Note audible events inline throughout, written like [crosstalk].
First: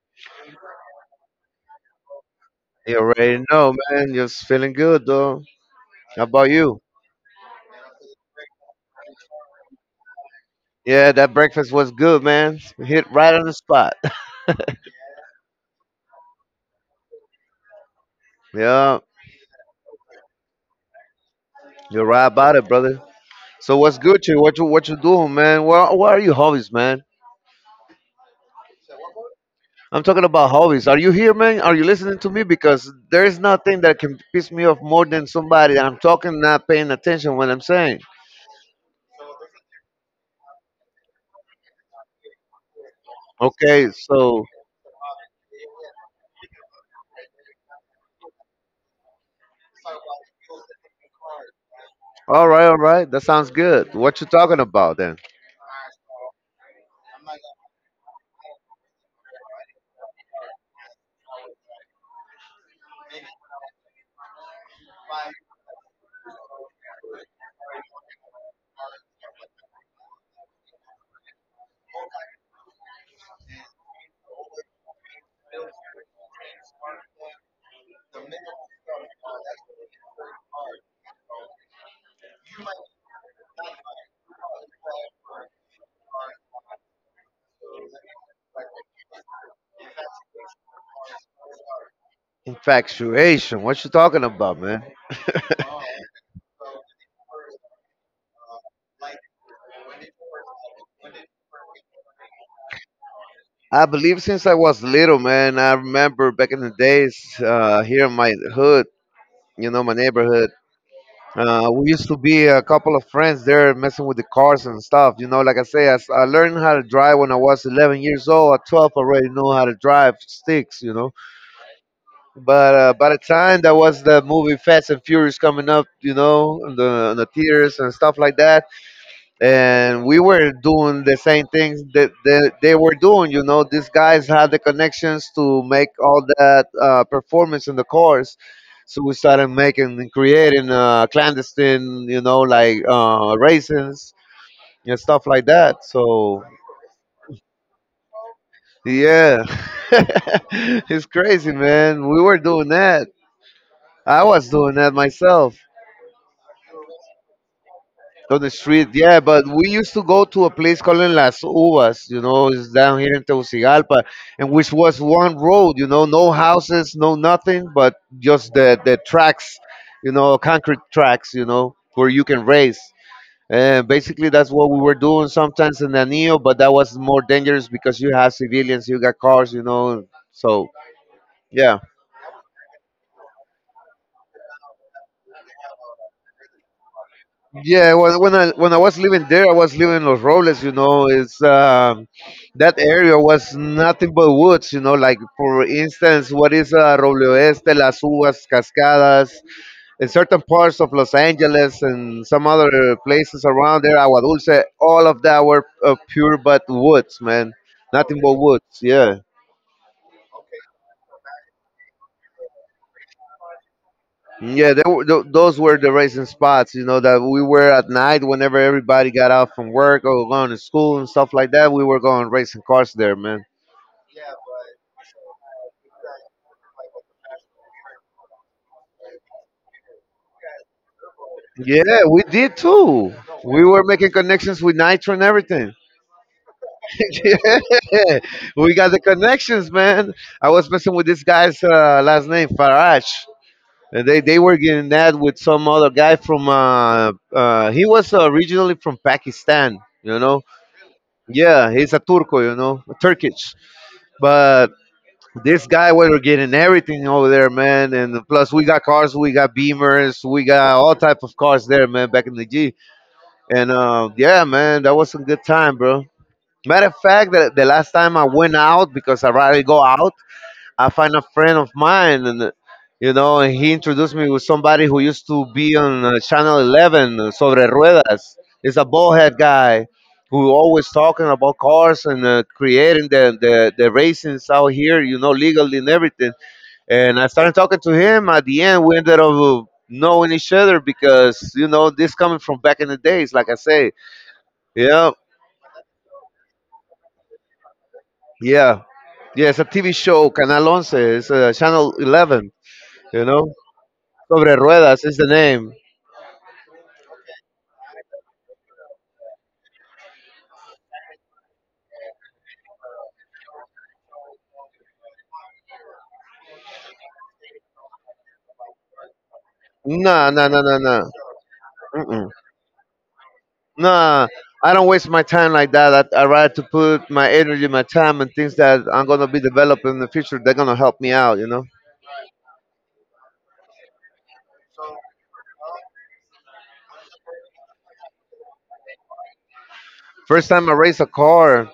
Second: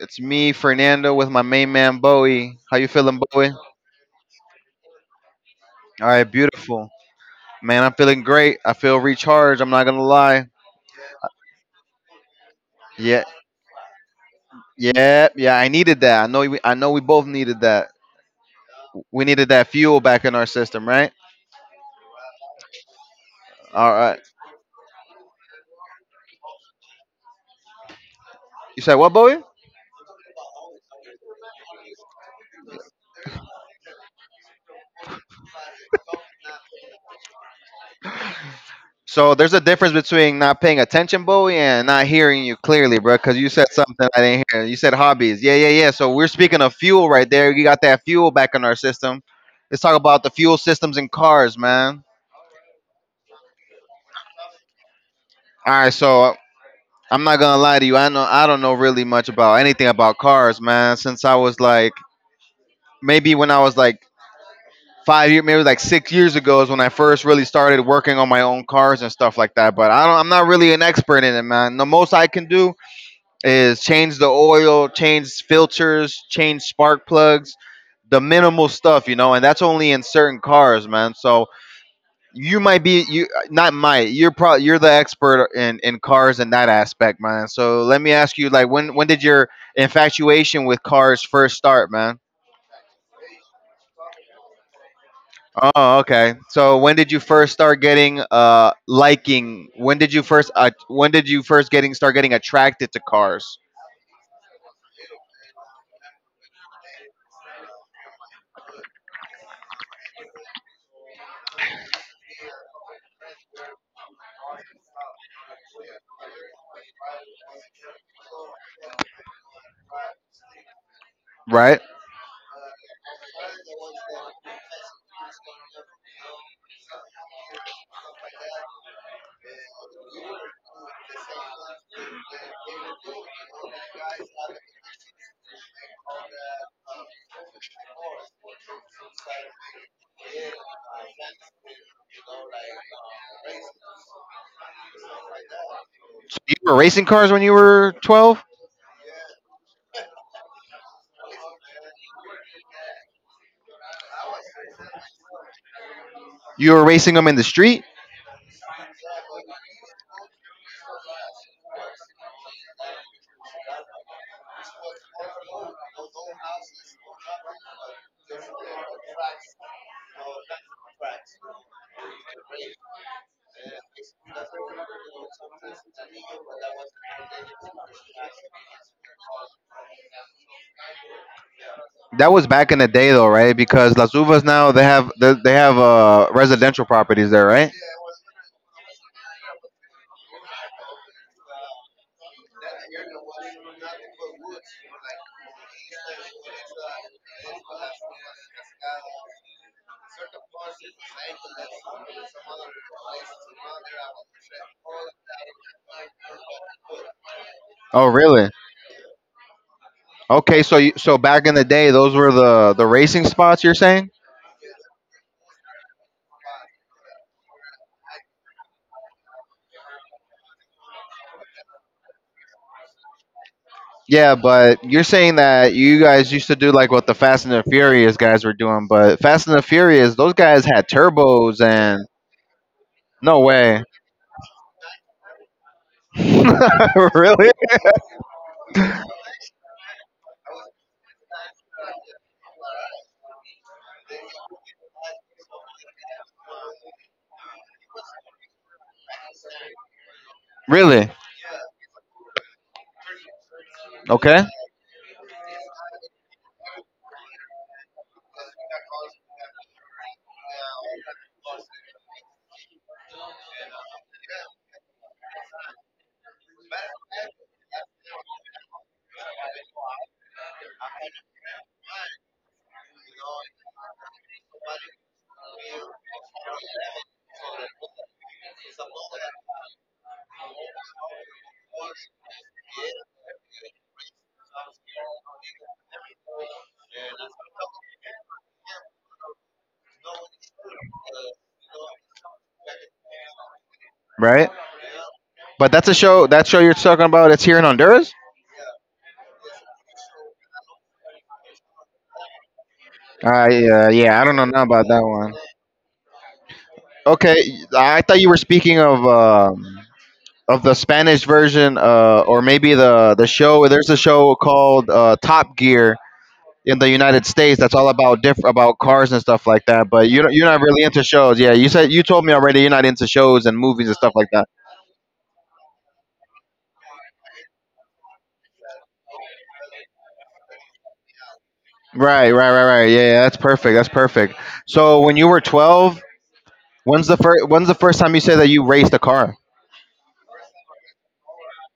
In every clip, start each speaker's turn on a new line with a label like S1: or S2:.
S1: It's me, Fernando, with my main man Bowie. How you
S2: You
S1: feeling,
S2: already
S1: Bowie?
S2: know, man. You're feeling good, though.
S1: All
S2: How
S1: right,
S2: about you?
S1: beautiful. Man, I'm feeling great. I feel recharged. I'm not gonna lie.
S2: Yeah, that breakfast was good, man. Hit
S1: Yeah,
S2: right on the spot.
S1: yeah, yeah. I needed that. I know. I know we both needed that.
S2: [laughs] yeah,
S1: We needed that fuel back in our system, right?
S2: you're right about it, brother. So
S1: All
S2: what's
S1: right.
S2: good, you? What you doing, man? What are your hobbies, man?
S1: You said what, Bowie?
S2: I'm talking about hobbies. Are you here, man? Are you listening to me? Because there is nothing that can piss me off more than somebody that I'm talking not paying attention when I'm saying.
S1: So there's a difference between not paying attention, Bowie, and not hearing you clearly, bro. Because you said
S2: Okay,
S1: something I didn't
S2: so
S1: hear. You said hobbies. Yeah, yeah, yeah. So we're speaking of fuel right there. You got that fuel back in our system. Let's talk about the fuel systems in cars, man.
S2: all right, all right. That sounds good. What you talking about then?
S1: All right. So I'm not gonna lie to you. I know I don't know really much about anything about cars, man. Since I was like maybe when I was like 5 years, maybe like 6 years ago is when I first really started working on my own cars and stuff like that. But I don't. I'm not really an expert in it, man. The most I can do is change the oil, change filters, change spark plugs, the minimal stuff, and that's only in certain cars, man. So you might be you not might you're pro you're the expert in cars in that aspect, man. So let me ask you, like, when did your infatuation with cars first start, man?
S2: Infatuation. What you talking about, man?
S1: Oh, okay. So when did you first start getting liking? When did you first getting start getting attracted to cars?
S2: I believe since I was little, man. I remember back in the days here in my hood, you know, my neighborhood. We used to be a couple of friends there messing with the cars and stuff. You know, like I say, I learned how to drive when I was 11 years old. At 12, I already knew how to drive sticks, you know.
S1: Right.
S2: But by the time that was the movie Fast and Furious coming up, you know, on on the theaters and stuff like that, and we were doing the same things that they were doing. You know, these guys had the connections to make all that performance in the chorus. So we started making and creating clandestine, you know, like raisins and stuff like that.
S1: So
S2: So
S1: you were racing cars when you were 12.
S2: yeah, [laughs] it's crazy, man. We were doing that. I was doing that myself.
S1: You were racing them in the street.
S2: On the street. Yeah, but we used to go to a place called Las Uvas, you know, it's down here in Tegucigalpa, and which was one road, you know, no houses, no nothing, but just the tracks, you know, concrete tracks, you know, where you can race. And basically, that's what we were doing sometimes in Anillo, but that was more dangerous because you have civilians, you got cars, you know. So, yeah.
S1: That was back in the day, though, right? Because Las Uvas now they have residential properties there, right?
S2: Yeah, well, when I was living there, I was living in Los Robles. You know, it's that area was nothing but woods. You know, like for instance, what is Roble Oeste, Las Uvas, Cascadas, in certain parts of Los Angeles and some other places around there, Agua Dulce. All of that were pure but woods, man.
S1: Oh,
S2: Nothing but
S1: really?
S2: woods. Yeah.
S1: Okay, so back in the day, those were the racing spots. You're saying?
S2: Yeah, they were, those were the racing spots, you know, that we were at night whenever everybody got out from work or going to school and stuff like that. We were going racing cars there, man.
S1: Yeah, but you're saying that you guys used to do like what the Fast and the Furious guys were doing, but Fast and the Furious, those guys had turbos and
S2: Yeah, we did too.
S1: no
S2: We
S1: way.
S2: were making connections with Nitro and everything.
S1: [laughs]
S2: [laughs]
S1: Really?
S2: yeah, we got the connections, man. I was messing with this guy's last name, Faraj, and they were getting that with some other guy from, he was originally from Pakistan, you know.
S1: Really?
S2: Yeah, he's a Turco, you know, Turkish.
S1: Okay.
S2: But this guy was getting everything over there, man. And plus, we got cars, we got Beamers, we got all type of cars there, man. Back in the G, and yeah, man, that was a good time, bro. Matter of fact, the last time I went out because I rarely go out, I find a friend of mine, and you know, and he introduced me with somebody who used to be on Channel 11, Sobre Ruedas. It's a ballhead guy who always talking about cars and creating the racings out here, you know, legally and everything. And I started talking to him. At the end, we ended up knowing each other because you know this coming from back in the days, like I say,
S1: Right?
S2: yeah,
S1: But that's a show. That show you're talking about. It's here in Honduras.
S2: yeah, yeah. It's a TV show, Canal Once, it's Channel 11, you know.
S1: I Yeah, I don't know
S2: Sobre
S1: now about that
S2: Ruedas is the
S1: one.
S2: name.
S1: Okay, I thought you were speaking of the Spanish version, or maybe the show. There's a show called Top Gear in the United States that's all about about cars and stuff like that. But
S2: Nah,
S1: you're
S2: nah,
S1: not
S2: nah, nah,
S1: really into
S2: nah.
S1: shows. Yeah, you told
S2: Mm-mm.
S1: me already you're not into shows and movies and stuff like
S2: Nah,
S1: that.
S2: I don't waste my time like that. I rather to put my energy, my time, and things that I'm gonna be developing in the future. They're gonna help me out, you know.
S1: Right, right, right, right. Yeah, yeah, that's perfect. That's perfect. So when you were 12, when's the first? When's the first time you say that you raced a car?
S2: First time I raced a car,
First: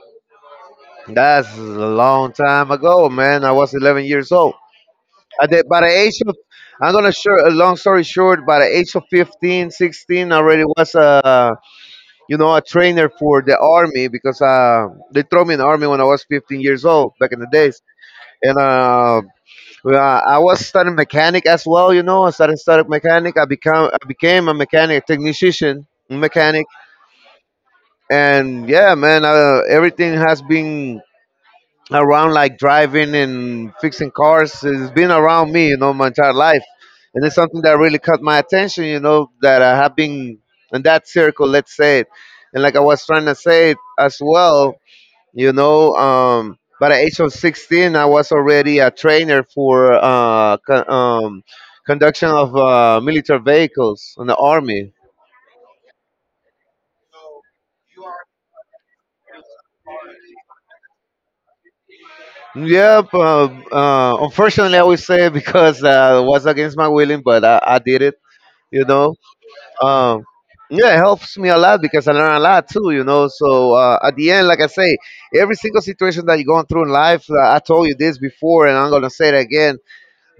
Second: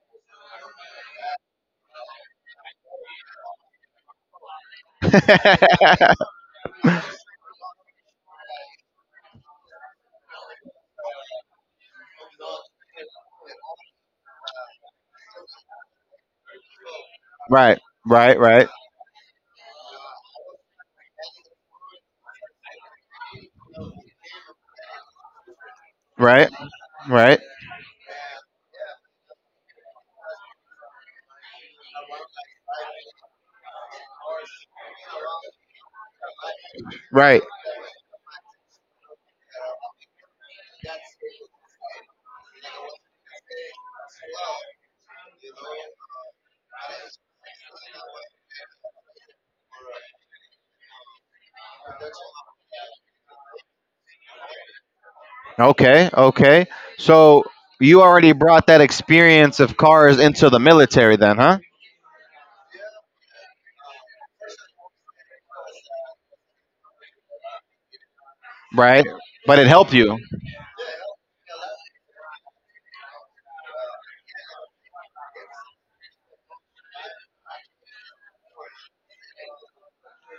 S2: that's a long time ago, man. I was 11 years old. By the
S1: [laughs]
S2: age of, I'm gonna short. A long story short, by the age of 15, 16, I already was a, you know, a trainer for the army because they throw me in the army when I was 15 years old back in the
S1: Right,
S2: days
S1: right,
S2: and
S1: right,
S2: uh, I was studying mechanic as well. You know, I started studying mechanic. I became a mechanic technician,
S1: right,
S2: mechanic,
S1: right,
S2: and yeah, man, everything has been around like driving and fixing cars. It's been around me, you know, my entire life, and it's
S1: right.
S2: something that really caught my attention. You know, that I have been in that circle, let's say it, and like I was trying to say it as well, you know, by the age of 16 I was already a trainer for conduction of military vehicles in the army.
S1: Okay, okay. So you already brought that experience of cars into the military, then, huh?
S2: Yep, unfortunately I would say [laughs] because it was against my willing, but I did it, you
S1: Right.
S2: know.
S1: But it helped you.
S2: um yeah, it helps me a lot because I learn a lot too, you know. So at the end, like I say, every single situation that you're going through in life, I told you this before, and I'm gonna say it again.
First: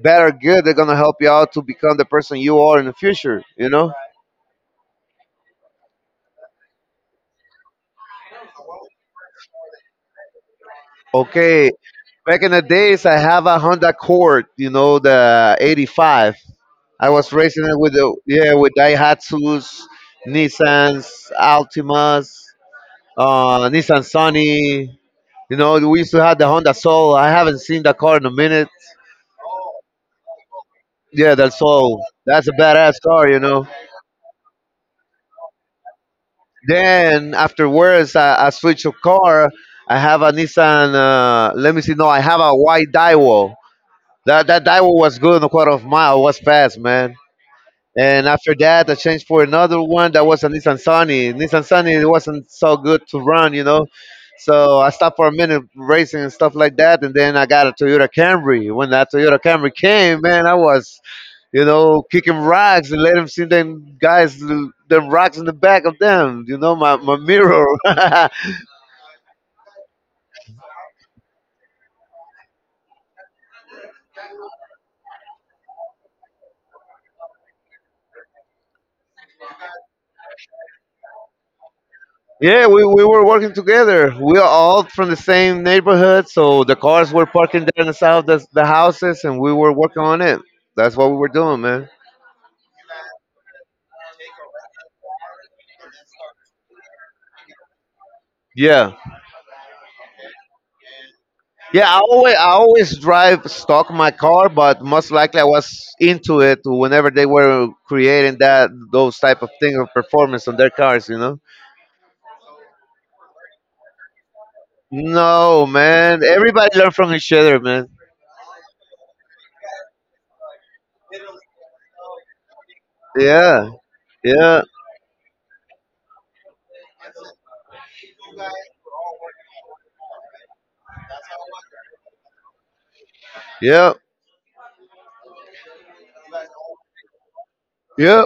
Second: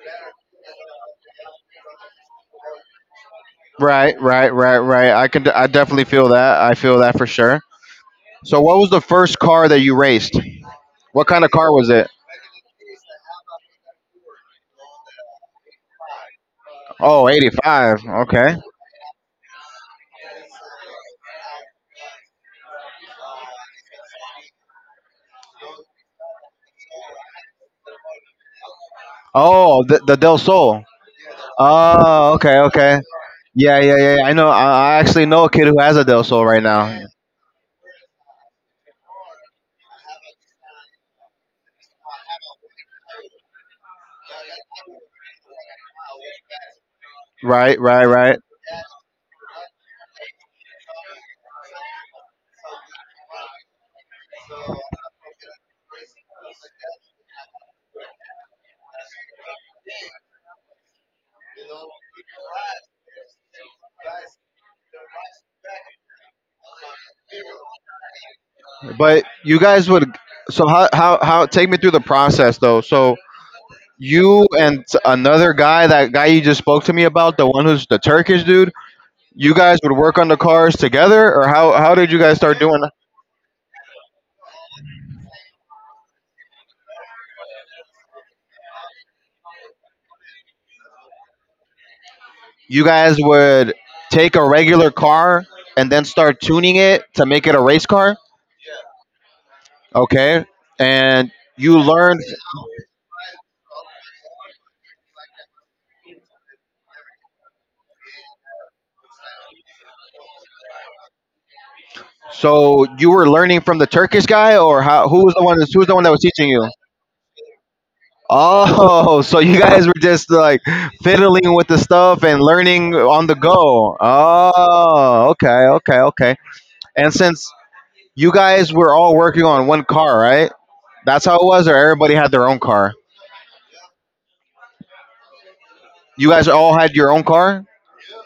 S2: Bad or good, they're gonna help you out to become the person you are in the future. You know?
S1: Right, right, right, right. I can. I definitely feel that. I feel that for sure. So what was the first car that you raced? What kind of
S2: Okay.
S1: car was it?
S2: Back in the days, I have a Honda Accord. You know, the '85. I
S1: Oh,
S2: was racing it with
S1: 85.
S2: the yeah
S1: Okay.
S2: with Daihatsu's, Nissan's, Altimas, Nissan Sunny. You know, we used to have the Honda Soul. I haven't seen that car in a minute.
S1: Oh, the Del Sol.
S2: Yeah, that Soul.
S1: Oh,
S2: That's a
S1: okay, okay.
S2: badass car. You know.
S1: Yeah, yeah, yeah. Yeah. I know. I actually know a kid who has a Del Sol right now.
S2: Then afterwards, I switch a car. I have a Nissan. Let me see. No, I have a white Daiwo. That Daiwo was good in a quarter of mile. Was fast, man.
S1: Right, right,
S2: And
S1: right.
S2: after that, I changed for another one that was a Nissan Sunny. Nissan Sunny it wasn't so good to run, you know. So I stopped for a minute racing and stuff like that, and then I got a Toyota Camry. When that Toyota Camry came, man, I was, you know, kicking rocks and let them see them guys, them rocks in the back of them, you know, my mirror. [laughs]
S1: But you guys would. So how? Take me through the process though. So you and another guy, that guy you just spoke to me about, the one who's the Turkish dude. You guys would work on the cars together, or how did you guys start
S2: yeah,
S1: doing?
S2: we were working together. We are all from the same neighborhood, so the cars were parking there in the south, the houses, and we were working on it. That's what we were doing, man.
S1: You guys would take a regular car and then start tuning it to make it a race car.
S2: Yeah.
S1: Okay, and you
S2: Yeah,
S1: learn.
S2: I always drive stock my car, but most likely I was into it whenever they were creating that those type of thing of performance on their cars, you know.
S1: So you were learning from the Turkish guy, or how? Who was the one?
S2: No,
S1: Who was the one that
S2: man.
S1: was teaching you?
S2: Everybody learn from each other, man.
S1: Oh, [laughs] so you guys were just like fiddling with the stuff and learning on the
S2: Yeah,
S1: go.
S2: yeah,
S1: Oh, okay, okay, okay. And since you guys were all working on one car, right? That's how it was, or everybody had their own car.
S2: yeah,
S1: You guys all had your own car,
S2: yeah.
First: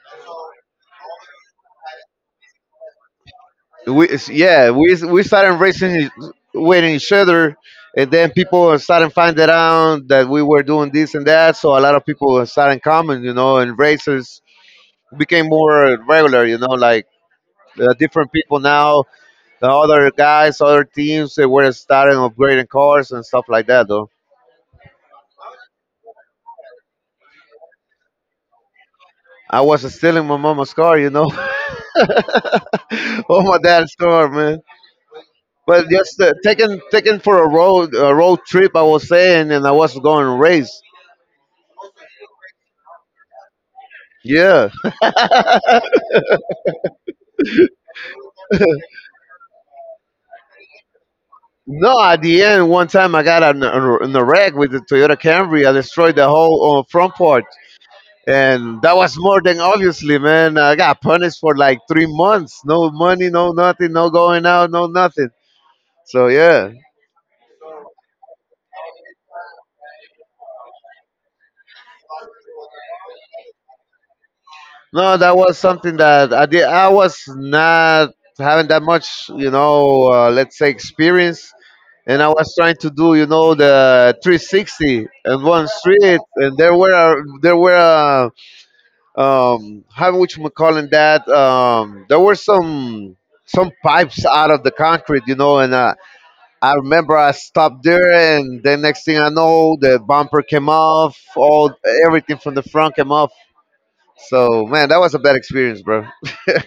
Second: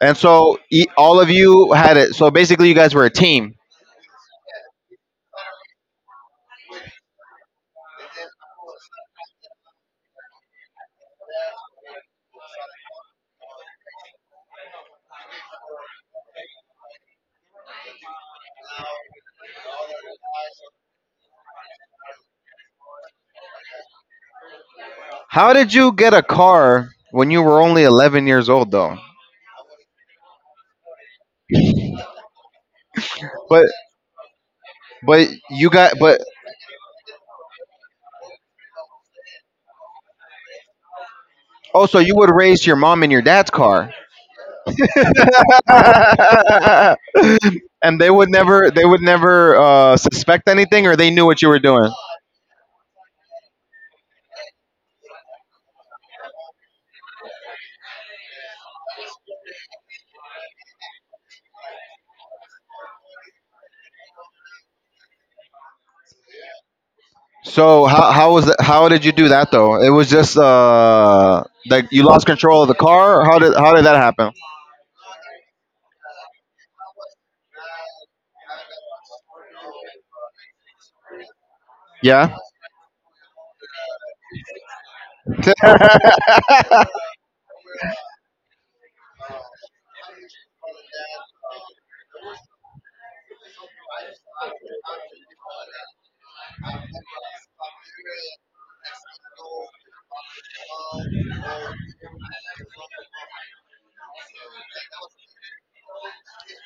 S1: and so all of you had it. So basically, you guys were a team.
S2: Yeah we started racing e, with each other, and then people started finding out that we were doing this and that. So a lot of people started coming, you know, and races became more regular, you know, like different people now, the other guys, other teams, they were starting upgrading cars and stuff like that, though.
S1: How did you get a car when you were only 11 years old, though?
S2: I was stealing my mama's car, you know, [laughs] or my
S1: But
S2: dad's car, man.
S1: but you
S2: But
S1: got
S2: just
S1: but.
S2: taken for a road trip, I was saying, and I was going to race.
S1: Oh, so you would race your mom in your dad's car,
S2: Yeah.
S1: [laughs] and they would never suspect anything, or they knew what you were doing.
S2: No, at the end, one time I got in in a wreck with the Toyota Camry. I destroyed the whole front part, and that was more than obviously, man. I got punished for like 3 months, no money, no nothing, no going out, no nothing. So yeah,
S1: So how was that, how did you do that though? It was just like you lost control of the car. Or how did that happen?
S2: no, that was something that I did. I was not having that much, you know, let's say experience, and I
S1: Yeah,
S2: was trying to do, you know, the 360 and
S1: [laughs]
S2: one street, and there were how would you call it that? There were some pipes out of the concrete, you know, and I remember I stopped there, and then next thing I know, the bumper came off, all everything from the front came off. So man, that was a bad experience, bro.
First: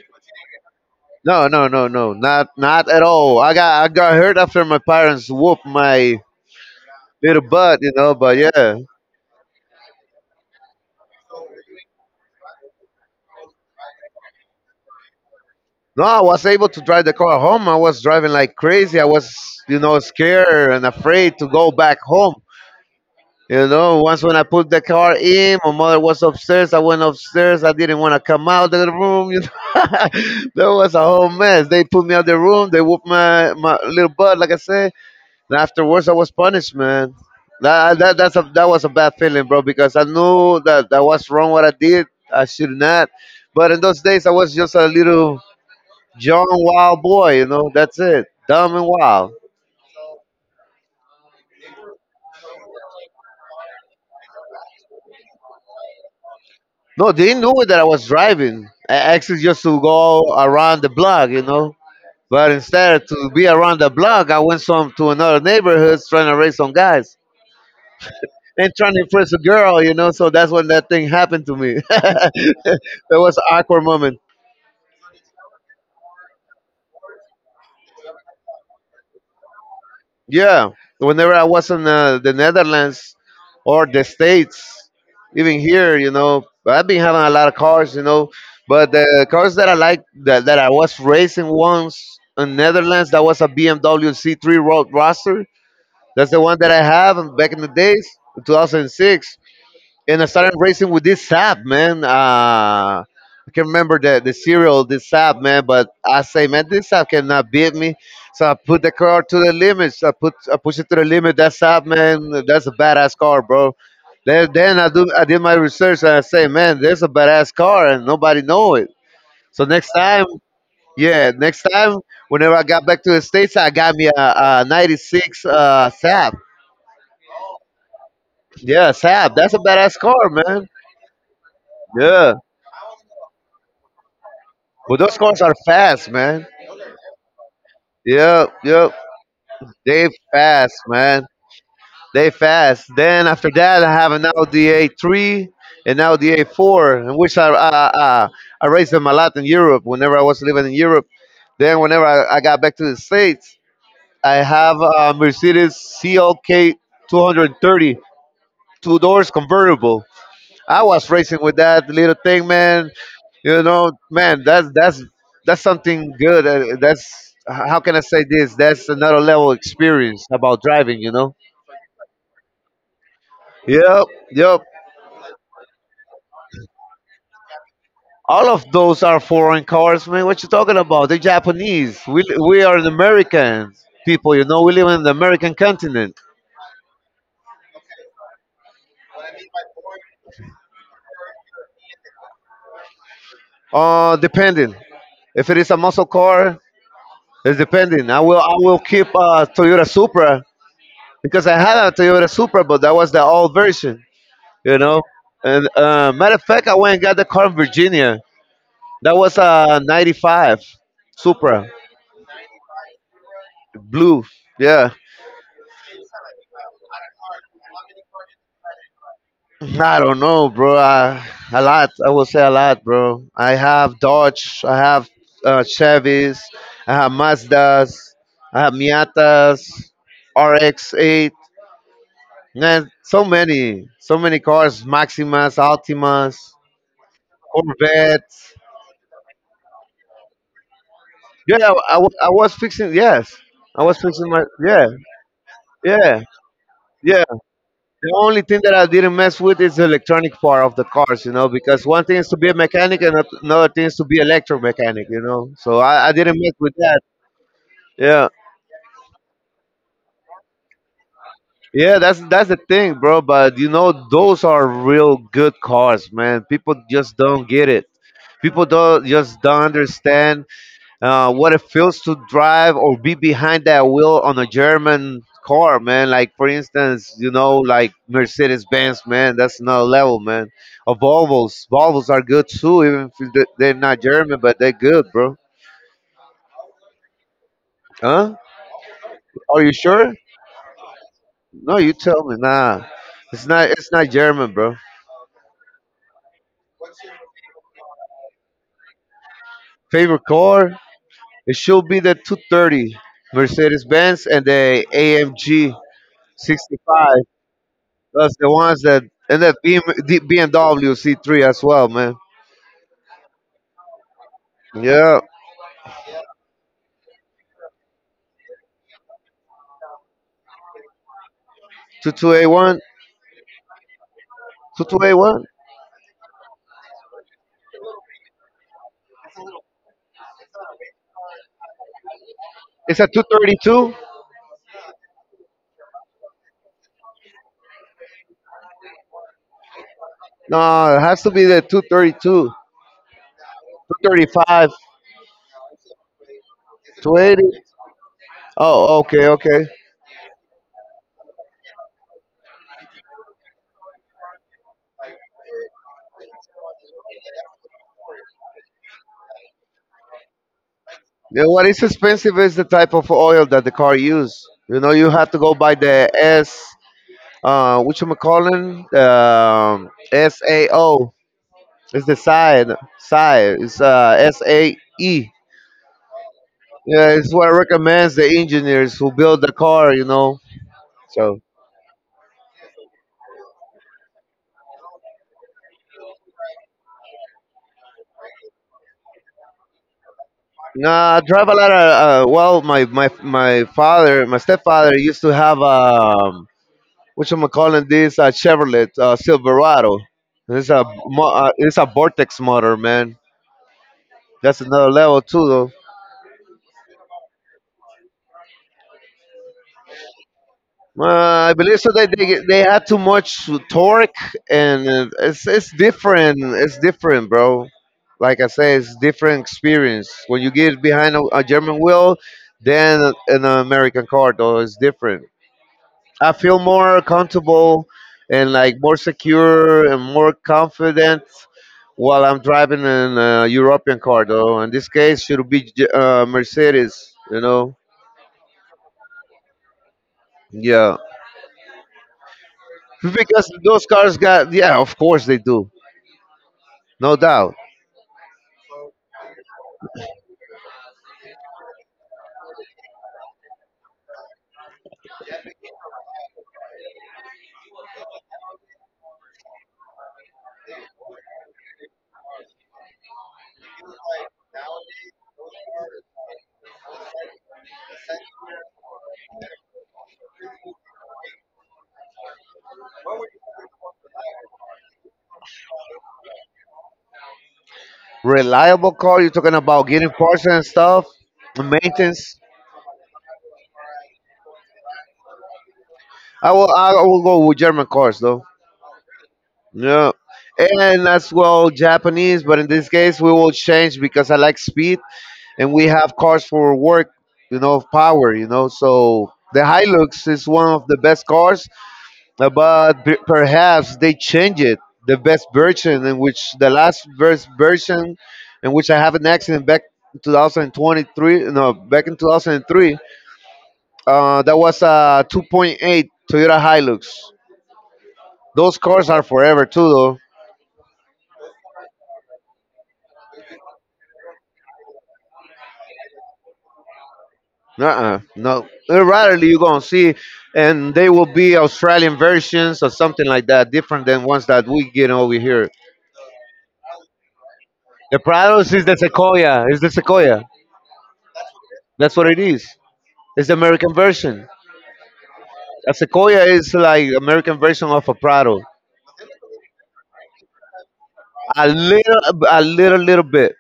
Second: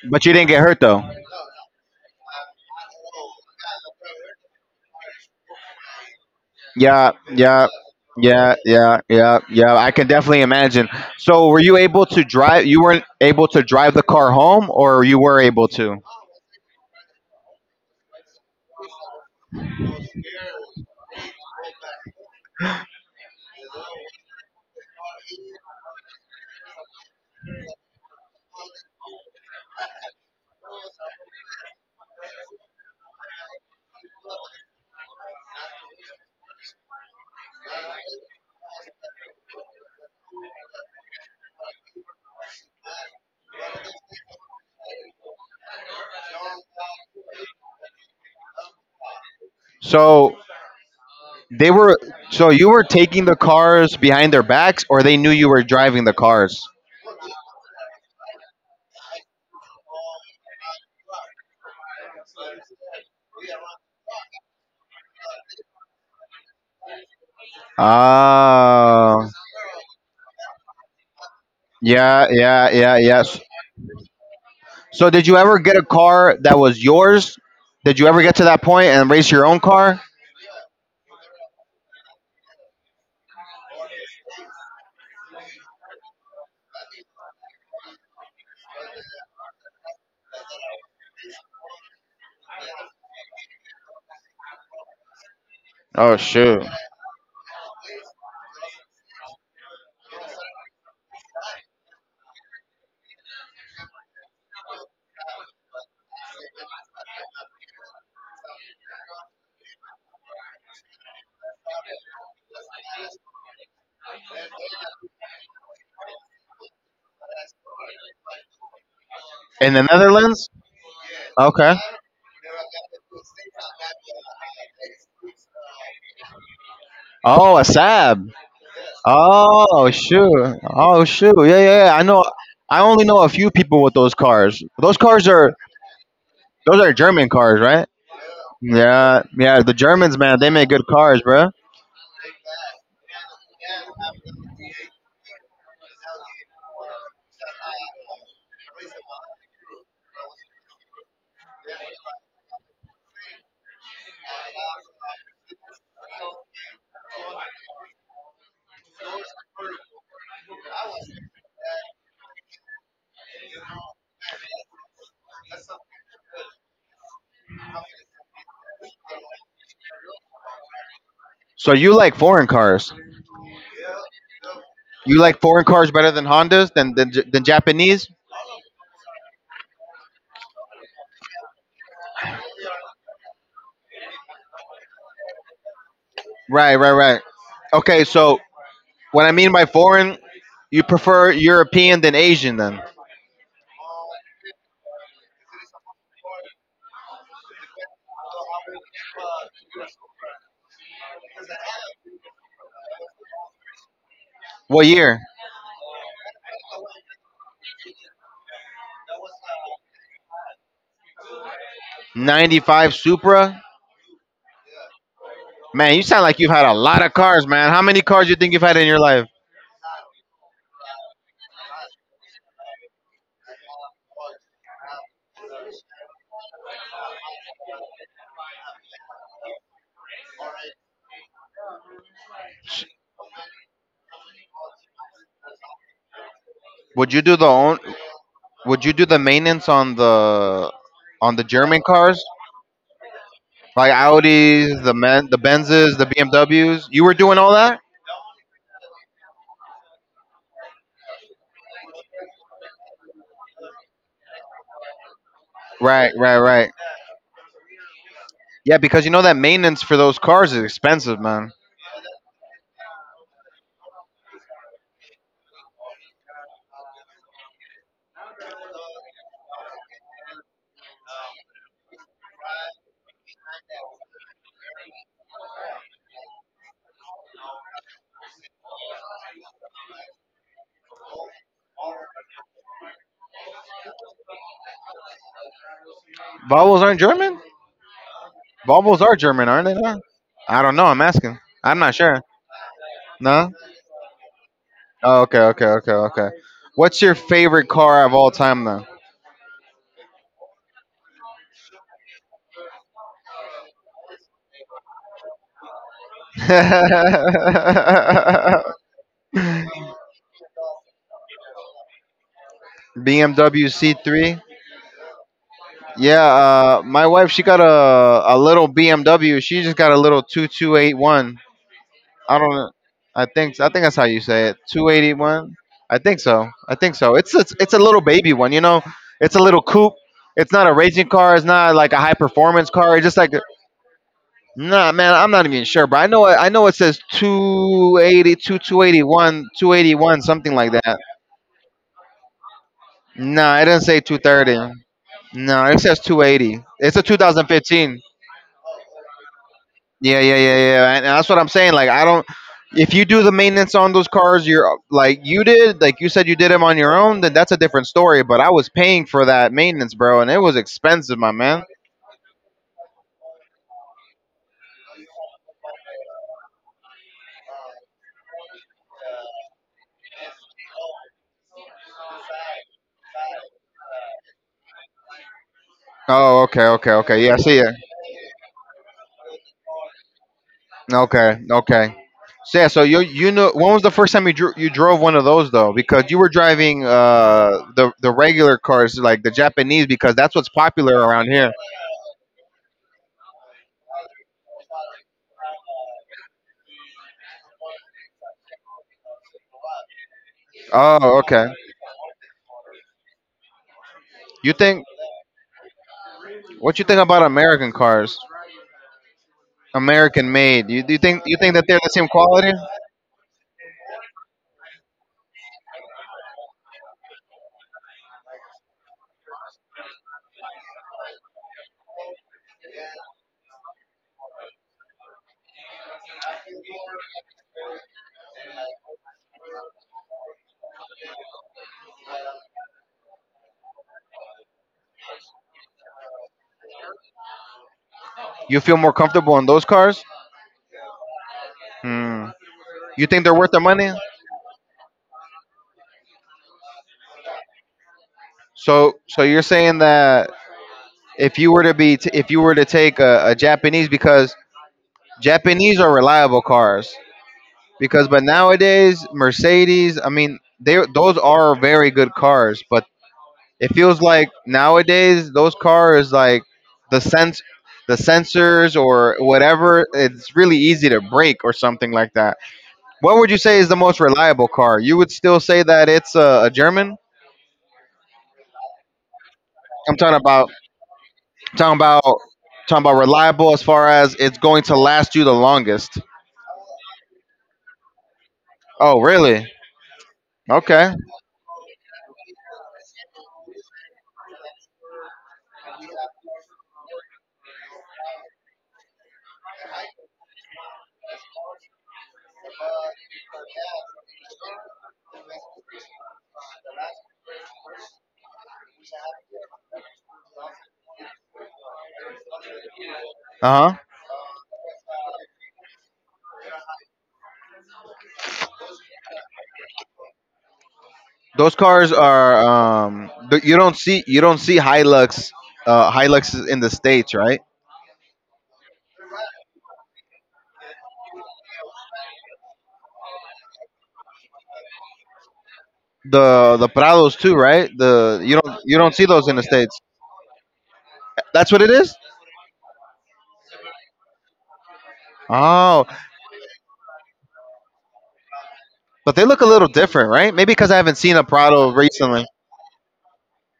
S1: but you didn't get hurt though.
S2: No, no, no, no, not at all. I got hurt after my parents whooped my
S1: Yeah,
S2: little
S1: yeah.
S2: butt, you know. But
S1: Yeah,
S2: yeah,
S1: yeah, yeah, yeah. I can definitely imagine. So, were you able to drive? You weren't able to drive the car home, or you were able to?
S2: no, I was able to drive the car home. I was driving like crazy. I was, you know, scared and afraid to go back home. You know, once when I put the car in, my mother was upstairs. I went upstairs. I didn't want to come out of the room. You know, [laughs] that was a whole mess. They put me out the room. They whooped my little butt, like I said. And afterwards, I was punished, man. That was a bad feeling, bro, because I knew that that was wrong what I did. I should not. But in those days, I was just a little young, wild boy. You know, that's it, dumb and wild.
S1: So, They were so, you were taking the cars behind their backs, or they knew you were driving the cars.
S2: No, they knew that I was driving. I actually just to go around the block. But instead to be around the block, I went some to another neighborhood trying to raise some guys and trying to
S1: Ah,
S2: impress a girl. So that's when that thing happened to me. [laughs]
S1: yeah,
S2: That
S1: yeah, yeah,
S2: was
S1: yes.
S2: an awkward moment.
S1: So did you ever get a car that was yours? Did you ever get to that point and race your own car?
S2: Yeah, whenever I was in the Netherlands or the States, even here, I've been having a lot of cars, but the cars that I like that I was racing once in Netherlands, that was a BMW C3 Road Roadster.
S1: Oh,
S2: That's the one
S1: shoot!
S2: that I have back in the days, 2006, and I started racing with this sap, man. I can remember the serial, this sap, man. But I say, man, this sap cannot beat me. So I put the car to the limits. I push it to the limit. That sap, man, that's a badass car, bro. Then I did my research and I say, man, there's a badass car and nobody know it. So
S1: In the
S2: next time,
S1: Netherlands?
S2: yeah, next
S1: Okay.
S2: time, whenever I got back to the states, I got me a '96 sap.
S1: Oh, a Saab.
S2: Yeah, sap. That's a
S1: Oh,
S2: badass car,
S1: shoot!
S2: man.
S1: Oh, shoot! Yeah, yeah, yeah. I know.
S2: Yeah.
S1: I only know a few people with those cars. Those
S2: But those
S1: cars
S2: cars are
S1: are
S2: fast, man.
S1: Those are German cars, right?
S2: Yep, yep.
S1: Yeah, yeah. The
S2: They
S1: Germans, man, they make
S2: fast,
S1: good cars,
S2: man.
S1: bro.
S2: They fast. Then after that, I have an Audi A3 and Audi A4, in which I I raced them a lot in Europe. Whenever I was living in Europe, then whenever I got back to the states, I have a Mercedes CLK 230 two hundred thirty, two doors convertible. I was racing with that little thing, man. You know, man, that's something good. That's how can I say this? That's another level experience about driving. You know.
S1: So you like foreign cars?
S2: Yep, yep.
S1: You like foreign cars better than Hondas than Japanese?
S2: All of those are foreign cars, man. What you talking about? They're Japanese. We are an American people. You know, we live in the American continent.
S1: Right, right, right. Okay, so what I mean by foreign, you prefer European than Asian then.
S2: Depending. If it is a muscle car, it's depending. I will keep a Toyota Supra because I had a Toyota Supra, but that was the old version. you
S1: What
S2: know.
S1: year?
S2: And matter of fact, I went and got the car in Virginia. That was a '95 Supra,
S1: 95 Supra?
S2: blue. Yeah,
S1: Man, you sound like you've had a lot of cars, man. How many cars you think you've had in your life?
S2: I don't know, bro. A lot. I will say a lot, bro. I have Dodge. I have Chevys. I have Mazdas. I have Miatas, RX-8. Man, so many, so many cars. Maximas, Altimas,
S1: Would you do the own
S2: Corvettes.
S1: would you do the maintenance on the
S2: Yeah,
S1: German
S2: I, wa-
S1: cars?
S2: I was fixing. Yes, I
S1: Like
S2: was fixing my.
S1: Audis,
S2: Yeah.
S1: the Benzes, the
S2: Yeah,
S1: BMWs? You were
S2: yeah.
S1: doing all that?
S2: The only thing that I didn't mess with is the electronic part of the cars, because one thing is to be a mechanic and another thing is to be electromechanic, So I,
S1: Right,
S2: I
S1: right,
S2: didn't mess
S1: right.
S2: with that. Yeah.
S1: Yeah, because you know that maintenance for those cars is expensive, man.
S2: Yeah, that's the thing, bro. But you know, those are real good cars, man. People just don't get it. People don't just don't understand what it feels to drive or be behind that wheel on a German car, man. Like for instance, like Mercedes Benz, man. That's another level, man. Or Volvos. Volvos are good too, even if they're not German, but they're good, bro.
S1: Volvos aren't German?
S2: Huh?
S1: Volvos are German,
S2: Are
S1: aren't they?
S2: you
S1: Not?
S2: sure?
S1: I don't know. I'm asking.
S2: No,
S1: I'm
S2: you
S1: not sure.
S2: tell me. Nah, it's
S1: No?
S2: not. It's not German, bro.
S1: Oh, okay, okay, okay, okay. What's your favorite car of all time, though?
S2: Favorite car? It should be the 230 Mercedes Benz and the AMG
S1: [laughs]
S2: 65.
S1: BMW
S2: That's the ones that and the BMW C3 as well, man.
S1: C3?
S2: Yeah,
S1: Yeah, my wife, she got a little BMW. She just got a little 2281. I don't know.
S2: 2281,
S1: I think that's how you say it.
S2: 2281.
S1: 281. I think so. I think so. It's a little baby one, you know. It's a little coupe. It's not a racing car. It's not like a high performance car.
S2: It's
S1: It's
S2: a
S1: just like a-.
S2: 232.
S1: Nah, man. I'm not even sure, but I know it says 282 281, 281, something like
S2: No,
S1: that.
S2: it has to be the 232,
S1: Nah, it doesn't say 230.
S2: 235,
S1: No, it says 280. It's a
S2: 280.
S1: 2015.
S2: Oh, okay, okay.
S1: Yeah, yeah, yeah, yeah. And that's what I'm saying. Like, I don't. If you do the maintenance on those cars, you're like you did, like you said, you did them on your own. Then that's a different story. But I was paying for that maintenance, bro, and it was expensive, my
S2: Yeah,
S1: man.
S2: what is expensive is the type of oil that the car use. You know, you have to go by which I'm calling SAO. It's the side. It's SAE.
S1: Oh, okay, okay,
S2: Yeah,
S1: okay.
S2: it's
S1: Yeah, I
S2: what I
S1: see it.
S2: recommends the engineers who build the car.
S1: Okay,
S2: So,
S1: okay. So yeah, so you know when was the first time you drove one of those though? Because you were driving the regular cars like the Japanese because that's what's popular
S2: nah, I
S1: around
S2: drive
S1: here.
S2: a lot of. Well, my father, my stepfather used to have which I'm calling this Chevrolet Silverado. It's a
S1: Oh,
S2: mo-
S1: okay.
S2: uh, it's a Vortex motor, man.
S1: You
S2: That's
S1: think
S2: another level too, though.
S1: What you think about American cars? American made. You do you think you think
S2: I
S1: that they're
S2: believe
S1: the
S2: so
S1: same
S2: that they
S1: quality?
S2: they had too much torque and it's different. It's different, bro. Like I say, it's different experience. When you get behind a German wheel, then an American car though is different. I feel more comfortable and like more secure and more confident while I'm driving an European car though. In this case, should be Mercedes. You know,
S1: You feel more comfortable on those cars?
S2: yeah.
S1: Hmm. You think they're worth
S2: Because
S1: the
S2: those
S1: money?
S2: cars got, yeah, of course they do. No doubt.
S1: So you're saying that if you were to be t- if you were to take a Japanese because Japanese are reliable cars because but nowadays Mercedes, I mean, they those are very good cars, but it feels like nowadays those cars like the sense the sensors or whatever, it's really easy to break or something like that. What would you say is the most reliable car? You would still say that it's a German.
S2: Reliable car. You're talking about
S1: I'm
S2: getting parts and stuff,
S1: talking about
S2: maintenance.
S1: talking about reliable as far as it's going to last you the longest.
S2: I will go with German cars though.
S1: Oh, really?
S2: Yeah,
S1: Okay.
S2: and as well Japanese. But in this case, we will change because I like speed, and we have cars for work. You know, power. You know, so the Hilux is one of the best cars. But perhaps they change it, the best version, in which the last verse version, in which I have an accident back in 2023, no, back in 2003.
S1: Uh huh.
S2: That was a 2.8 Toyota Hilux. Those cars are forever too though.
S1: Those cars are th- You don't see Hilux, Hiluxes in the states, right?
S2: Uh-uh, no. Rarely you gonna see, and they will be Australian versions or something like that, different than ones that we get over here.
S1: The Prados too, right?
S2: The
S1: The
S2: Prados
S1: you
S2: is
S1: don't
S2: the
S1: see those in the
S2: sequoia
S1: states.
S2: is the sequoia
S1: That's what it is.
S2: That's what it is. It's the American version.
S1: Oh,
S2: A Sequoia is like American version of a Prado.
S1: but they look a little different, right? Maybe because I haven't seen a
S2: A
S1: Prado
S2: little,
S1: recently.
S2: a little, little bit,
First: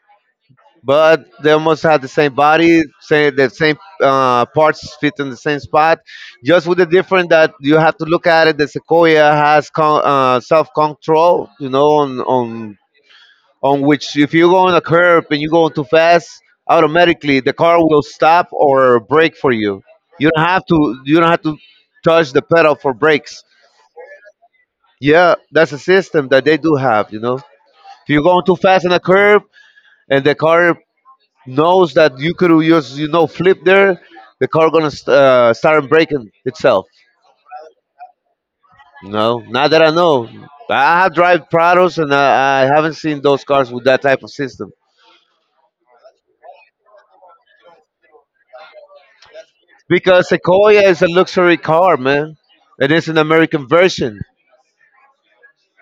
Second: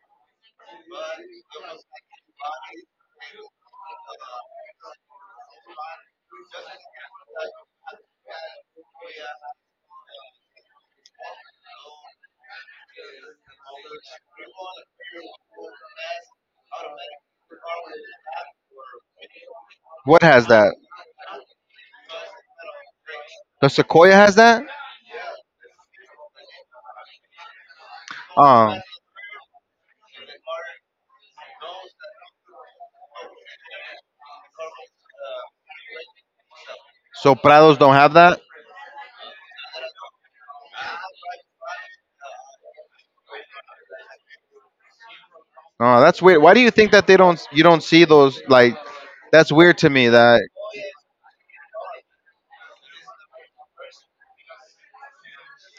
S2: but they almost have the same body, same the same parts fit in the same spot, just with the difference that you have to look at it. The Sequoia has self control, on which if you go on a curb and you go too fast, automatically the car will stop or brake for you.
S1: What
S2: You don't
S1: has
S2: have
S1: that?
S2: to. You don't have to touch the pedal for brakes.
S1: The Sequoia has that.
S2: Yeah, that's a system that they do have. You know, if you're going too
S1: Oh,
S2: fast in a curve and the car knows that you could use, flip there, the car gonna start braking itself.
S1: so Prados don't have that?
S2: No, not that I know, I have drive Prados and I haven't seen those cars with that type of system
S1: Oh, that's weird. Why do you think that they don't? You don't see those like? That's weird to me.
S2: because
S1: That
S2: Sequoia is a luxury car, man, it's an American version.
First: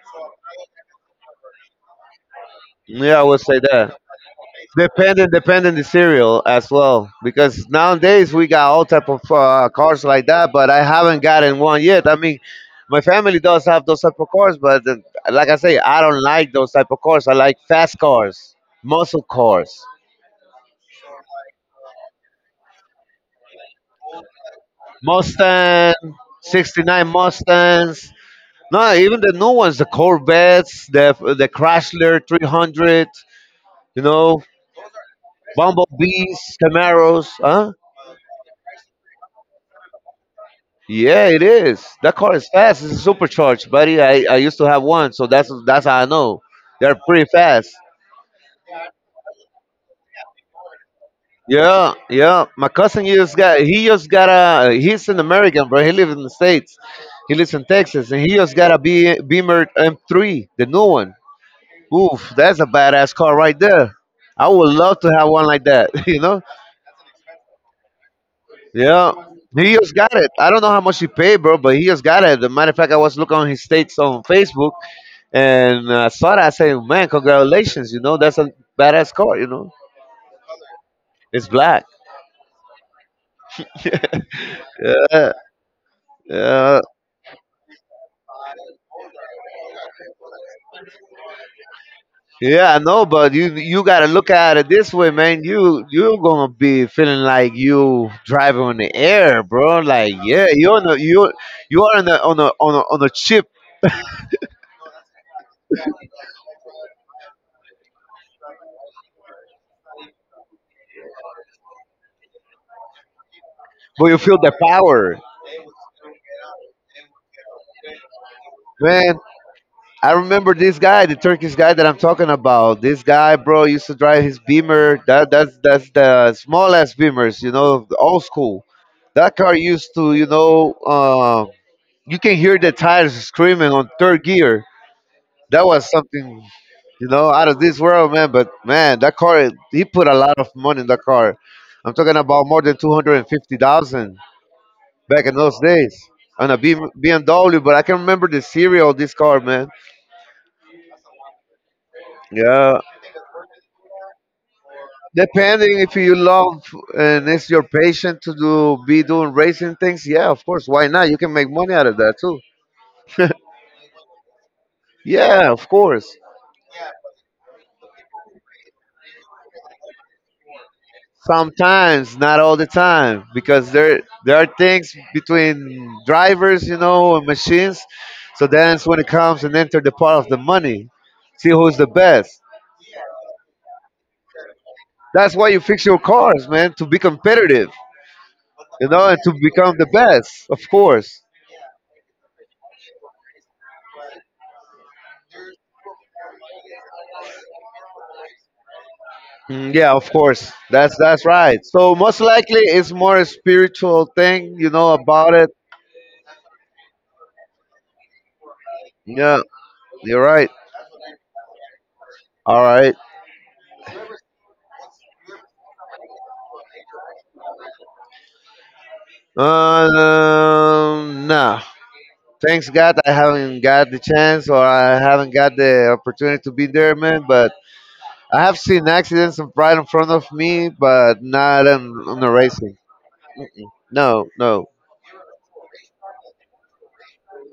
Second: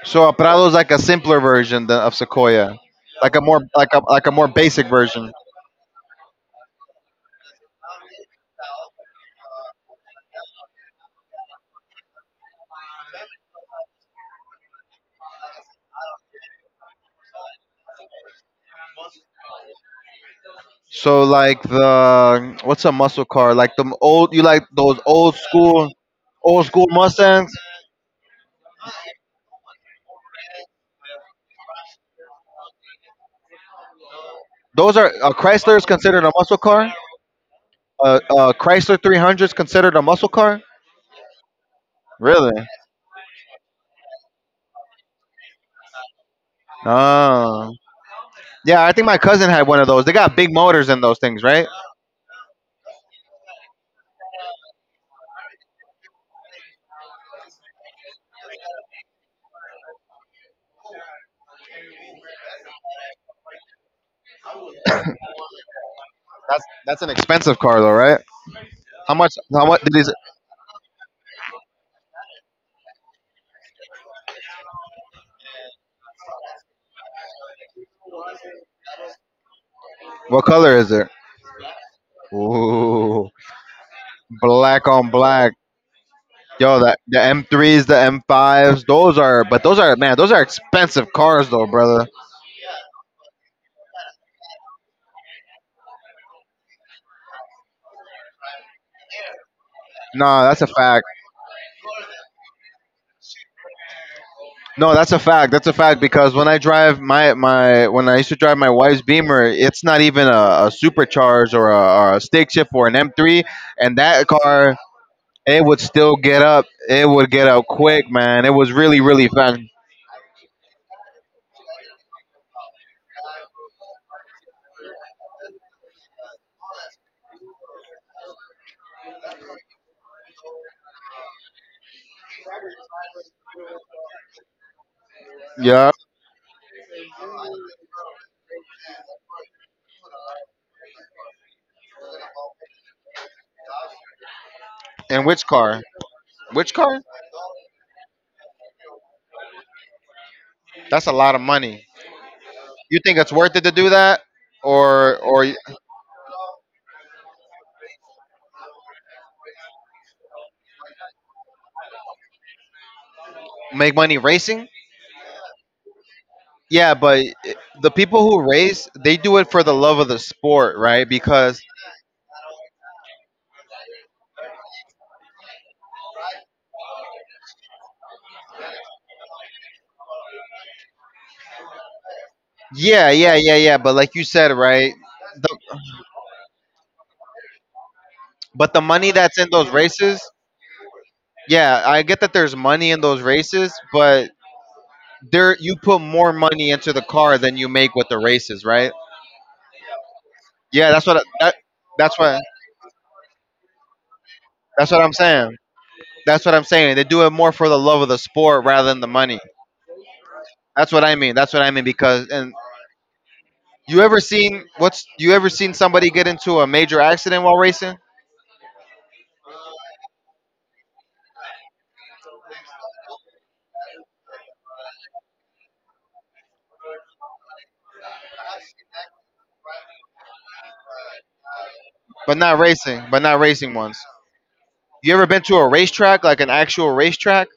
S1: so a Prado is like a simpler version of Sequoia,
S2: Yeah, I
S1: like a
S2: would say
S1: more like
S2: that.
S1: a like a more basic
S2: depending
S1: version.
S2: depending the cereal as well, because nowadays we got all type of cars like that, but I haven't gotten one yet. I mean, my family does have those type of cars, but like I say, I don't like those type of cars. I like fast cars, muscle cars.
S1: So like the what's a muscle car? Like the old you like those
S2: Mustang.
S1: old school
S2: 69
S1: Mustangs.
S2: Mustangs. No, even the new ones, the Corvettes, the Chrysler 300, you know
S1: Those are a Chrysler is considered a
S2: bumblebees,
S1: muscle car.
S2: Camaros. Huh?
S1: A Chrysler 300 is considered a muscle car.
S2: Yeah, it is. That car
S1: Really?
S2: is fast. It's supercharged, buddy. I used to have one, so that's how I know. They're pretty fast.
S1: Oh. Yeah, I think my cousin had one of those. They got big motors in those things, right?
S2: Yeah, yeah. My cousin just got he just got a he's an American, bro. He lives in the States. He lives in Texas and he just got a Beamer M3, the new one. Oof, that's a badass car right there. I would love to have one like that, [laughs] you know?
S1: That's an expensive car though, right?
S2: Yeah,
S1: How much? How
S2: he
S1: much did
S2: just
S1: it?
S2: got it. I don't know how much he paid, bro, but he just got it. The matter of fact, I was looking on his states on Facebook, and I saw that. I said, "Man, congratulations! You know, that's a badass car. You know,
S1: What color is it?
S2: it's black.
S1: Ooh, black on
S2: Yeah,
S1: black. Yo,
S2: yeah,
S1: that the M3's, the M5's, those are, but those are, man, those are expensive cars though, brother.
S2: yeah. I know, but you gotta look at it this way, man. You're gonna be feeling like you driving on the air, bro. Like,
S1: Nah,
S2: yeah,
S1: that's a fact.
S2: you are on a chip,
S1: No, that's a fact. That's a fact because when I drive my my when I used to drive my wife's Beamer, it's not even a supercharged or a stick shift or an M3, and
S2: but you
S1: that
S2: feel the
S1: car
S2: power,
S1: it would still get up. It would get up quick, man. It was really
S2: man.
S1: really fast.
S2: I remember this guy, the Turkish guy that I'm talking about. This guy, bro, used to drive his Beamer. That's the small ass Beamers, the old school. That car used to, you can hear the tires screaming on third gear. That
S1: Yeah,
S2: was something, out of this world, man. But man, that car, he put a lot of money in that car. I'm talking about more than 250,000
S1: and
S2: back in
S1: which
S2: those
S1: car?
S2: days on a
S1: Which car?
S2: BMW. But I can remember the serial of this car, man.
S1: That's a lot of money.
S2: Yeah,
S1: You think it's worth it to do that, or
S2: depending if you love and it's your passion to do be doing racing things, yeah, of course. Why not? You can make money out of that too.
S1: make money racing?
S2: Yeah, of course.
S1: Yeah, but the people who race, they do it for the love of the sport, right? Because
S2: Sometimes, not all the time, because there are things between drivers, you know, and machines. So that's when it comes and enter the part of the money. See who's the best.
S1: yeah. But like you said, right?
S2: That's why
S1: The,
S2: you fix your cars, man, to be competitive,
S1: but the
S2: you
S1: money
S2: know, and to
S1: that's in those
S2: become the
S1: races,
S2: best, of course.
S1: yeah, I get that there's money in those races, but there you put more money into the car than you make with the races, right?
S2: Mm, yeah, of course.
S1: Yeah,
S2: That's
S1: that's what I-
S2: that's
S1: that
S2: right. So
S1: that's
S2: most
S1: what
S2: likely it's more a spiritual thing, you
S1: that's
S2: know
S1: what I'm
S2: about it.
S1: saying. That's what I'm saying. They do it more for the love of the sport rather than the money.
S2: Yeah, you're right.
S1: That's what I mean. That's what I mean because and
S2: All right.
S1: You ever seen what's you ever seen somebody get into a major accident while racing?
S2: Nah. Thanks God, I haven't got the chance or I haven't got the opportunity to be there, man. But I have seen accidents right in front of me, but not on the
S1: But not
S2: racing.
S1: racing, but not racing ones.
S2: No, no.
S1: You ever been to a racetrack, like an actual racetrack?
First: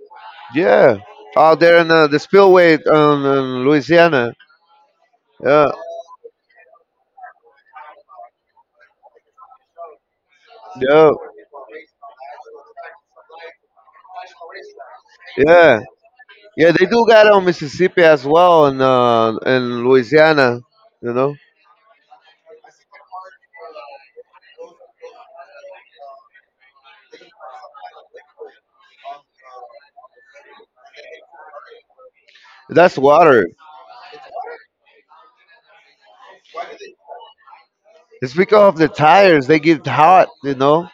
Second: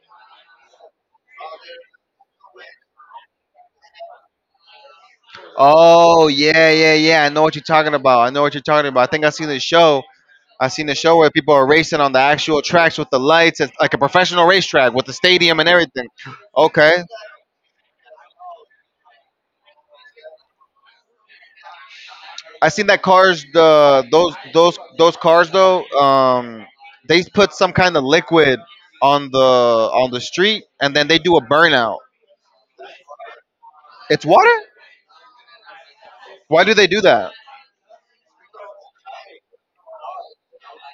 S2: Yeah, out there in the spillway in Louisiana. Yeah,
S1: Oh yeah, yeah, yeah. I know what you're talking about. I know what you're talking about. I think I seen the show. I seen the
S2: yeah.
S1: show where people are racing on the actual tracks with the lights. It's like a professional racetrack with the stadium and
S2: Yeah,
S1: everything.
S2: yeah, they
S1: Okay,
S2: do got it on Mississippi as well, and in Louisiana, you know.
S1: I seen that cars the those cars though, they put some kind of liquid on the street and then they do a burnout.
S2: That's water.
S1: It's water? Why do they do that?
S2: It's because of the tires; they get hot, you know.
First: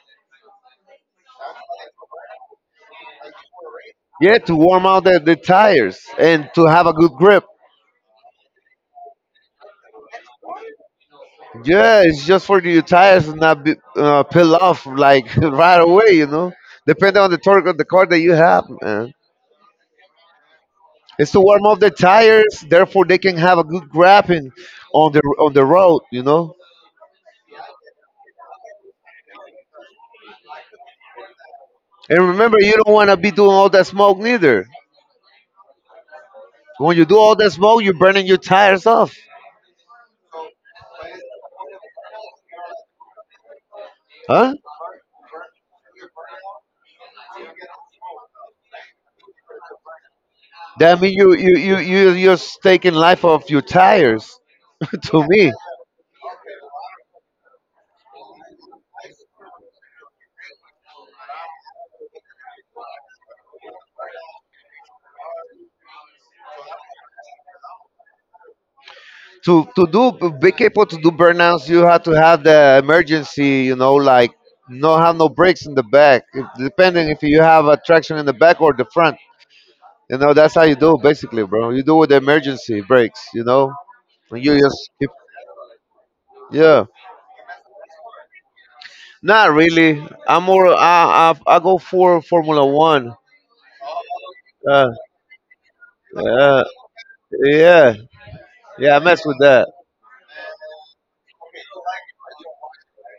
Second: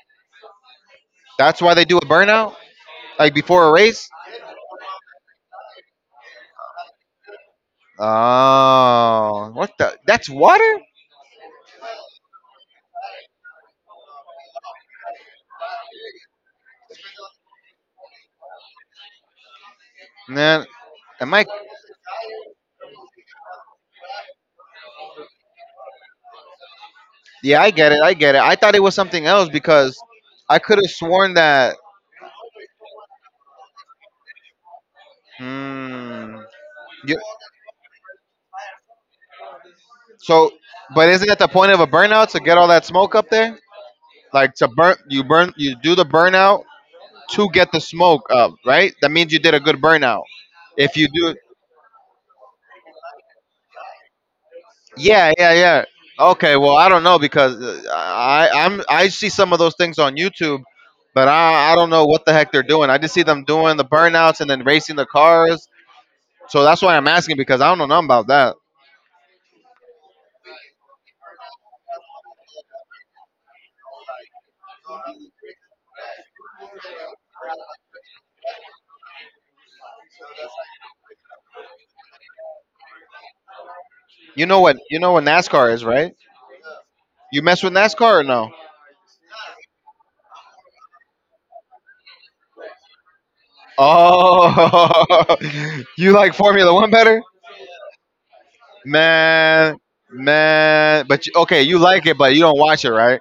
S1: That's why they do a burnout like before a race?
S2: Yeah, to warm out the tires and to have a good grip.
S1: Oh, what the That's water?
S2: Yeah, it's just for your tires to not be, peel off like [laughs] right away, you know. Depending on the torque of the car that you have, man.
S1: Man,
S2: It's
S1: am
S2: to
S1: I
S2: warm up the tires, therefore they can have a good grapping on the road, you know.
S1: Yeah, I get it. I get it. I thought it was something else because I could have sworn that
S2: And remember, you don't want to be doing all that smoke neither.
S1: hmm
S2: When you do
S1: you,
S2: all that smoke, you're burning your tires off,
S1: so but isn't it the point of a burnout to get all that smoke up there?
S2: huh?
S1: Like to burn you do the burnout to get the smoke up, right? That means you did a good burnout if
S2: That
S1: you
S2: means you
S1: do.
S2: you you you you're taking life off your tires. [laughs] To
S1: yeah
S2: me,
S1: yeah yeah okay, well I don't know because I see some of those things on YouTube, but I don't know what the heck they're doing. I just see them doing the burnouts and then racing the cars, so that's why I'm asking because I don't know nothing about that.
S2: to do be capable to do burnouts, you have to have the emergency. You know, like no have no brakes in the back. If, depending if you have a traction in the back or the front. You know, that's how you do basically, bro. You do with the emergency brakes. You know,
S1: You
S2: and
S1: know
S2: you
S1: what
S2: just keep-
S1: NASCAR is, right?
S2: yeah.
S1: You mess with NASCAR or no?
S2: Not really. I'm more. I go for Formula One. Uh,
S1: Oh, [laughs] you like
S2: uh,
S1: Formula One better?
S2: yeah, yeah. I mess with that.
S1: Man, man, but you, okay, you like it, but you don't watch it, right?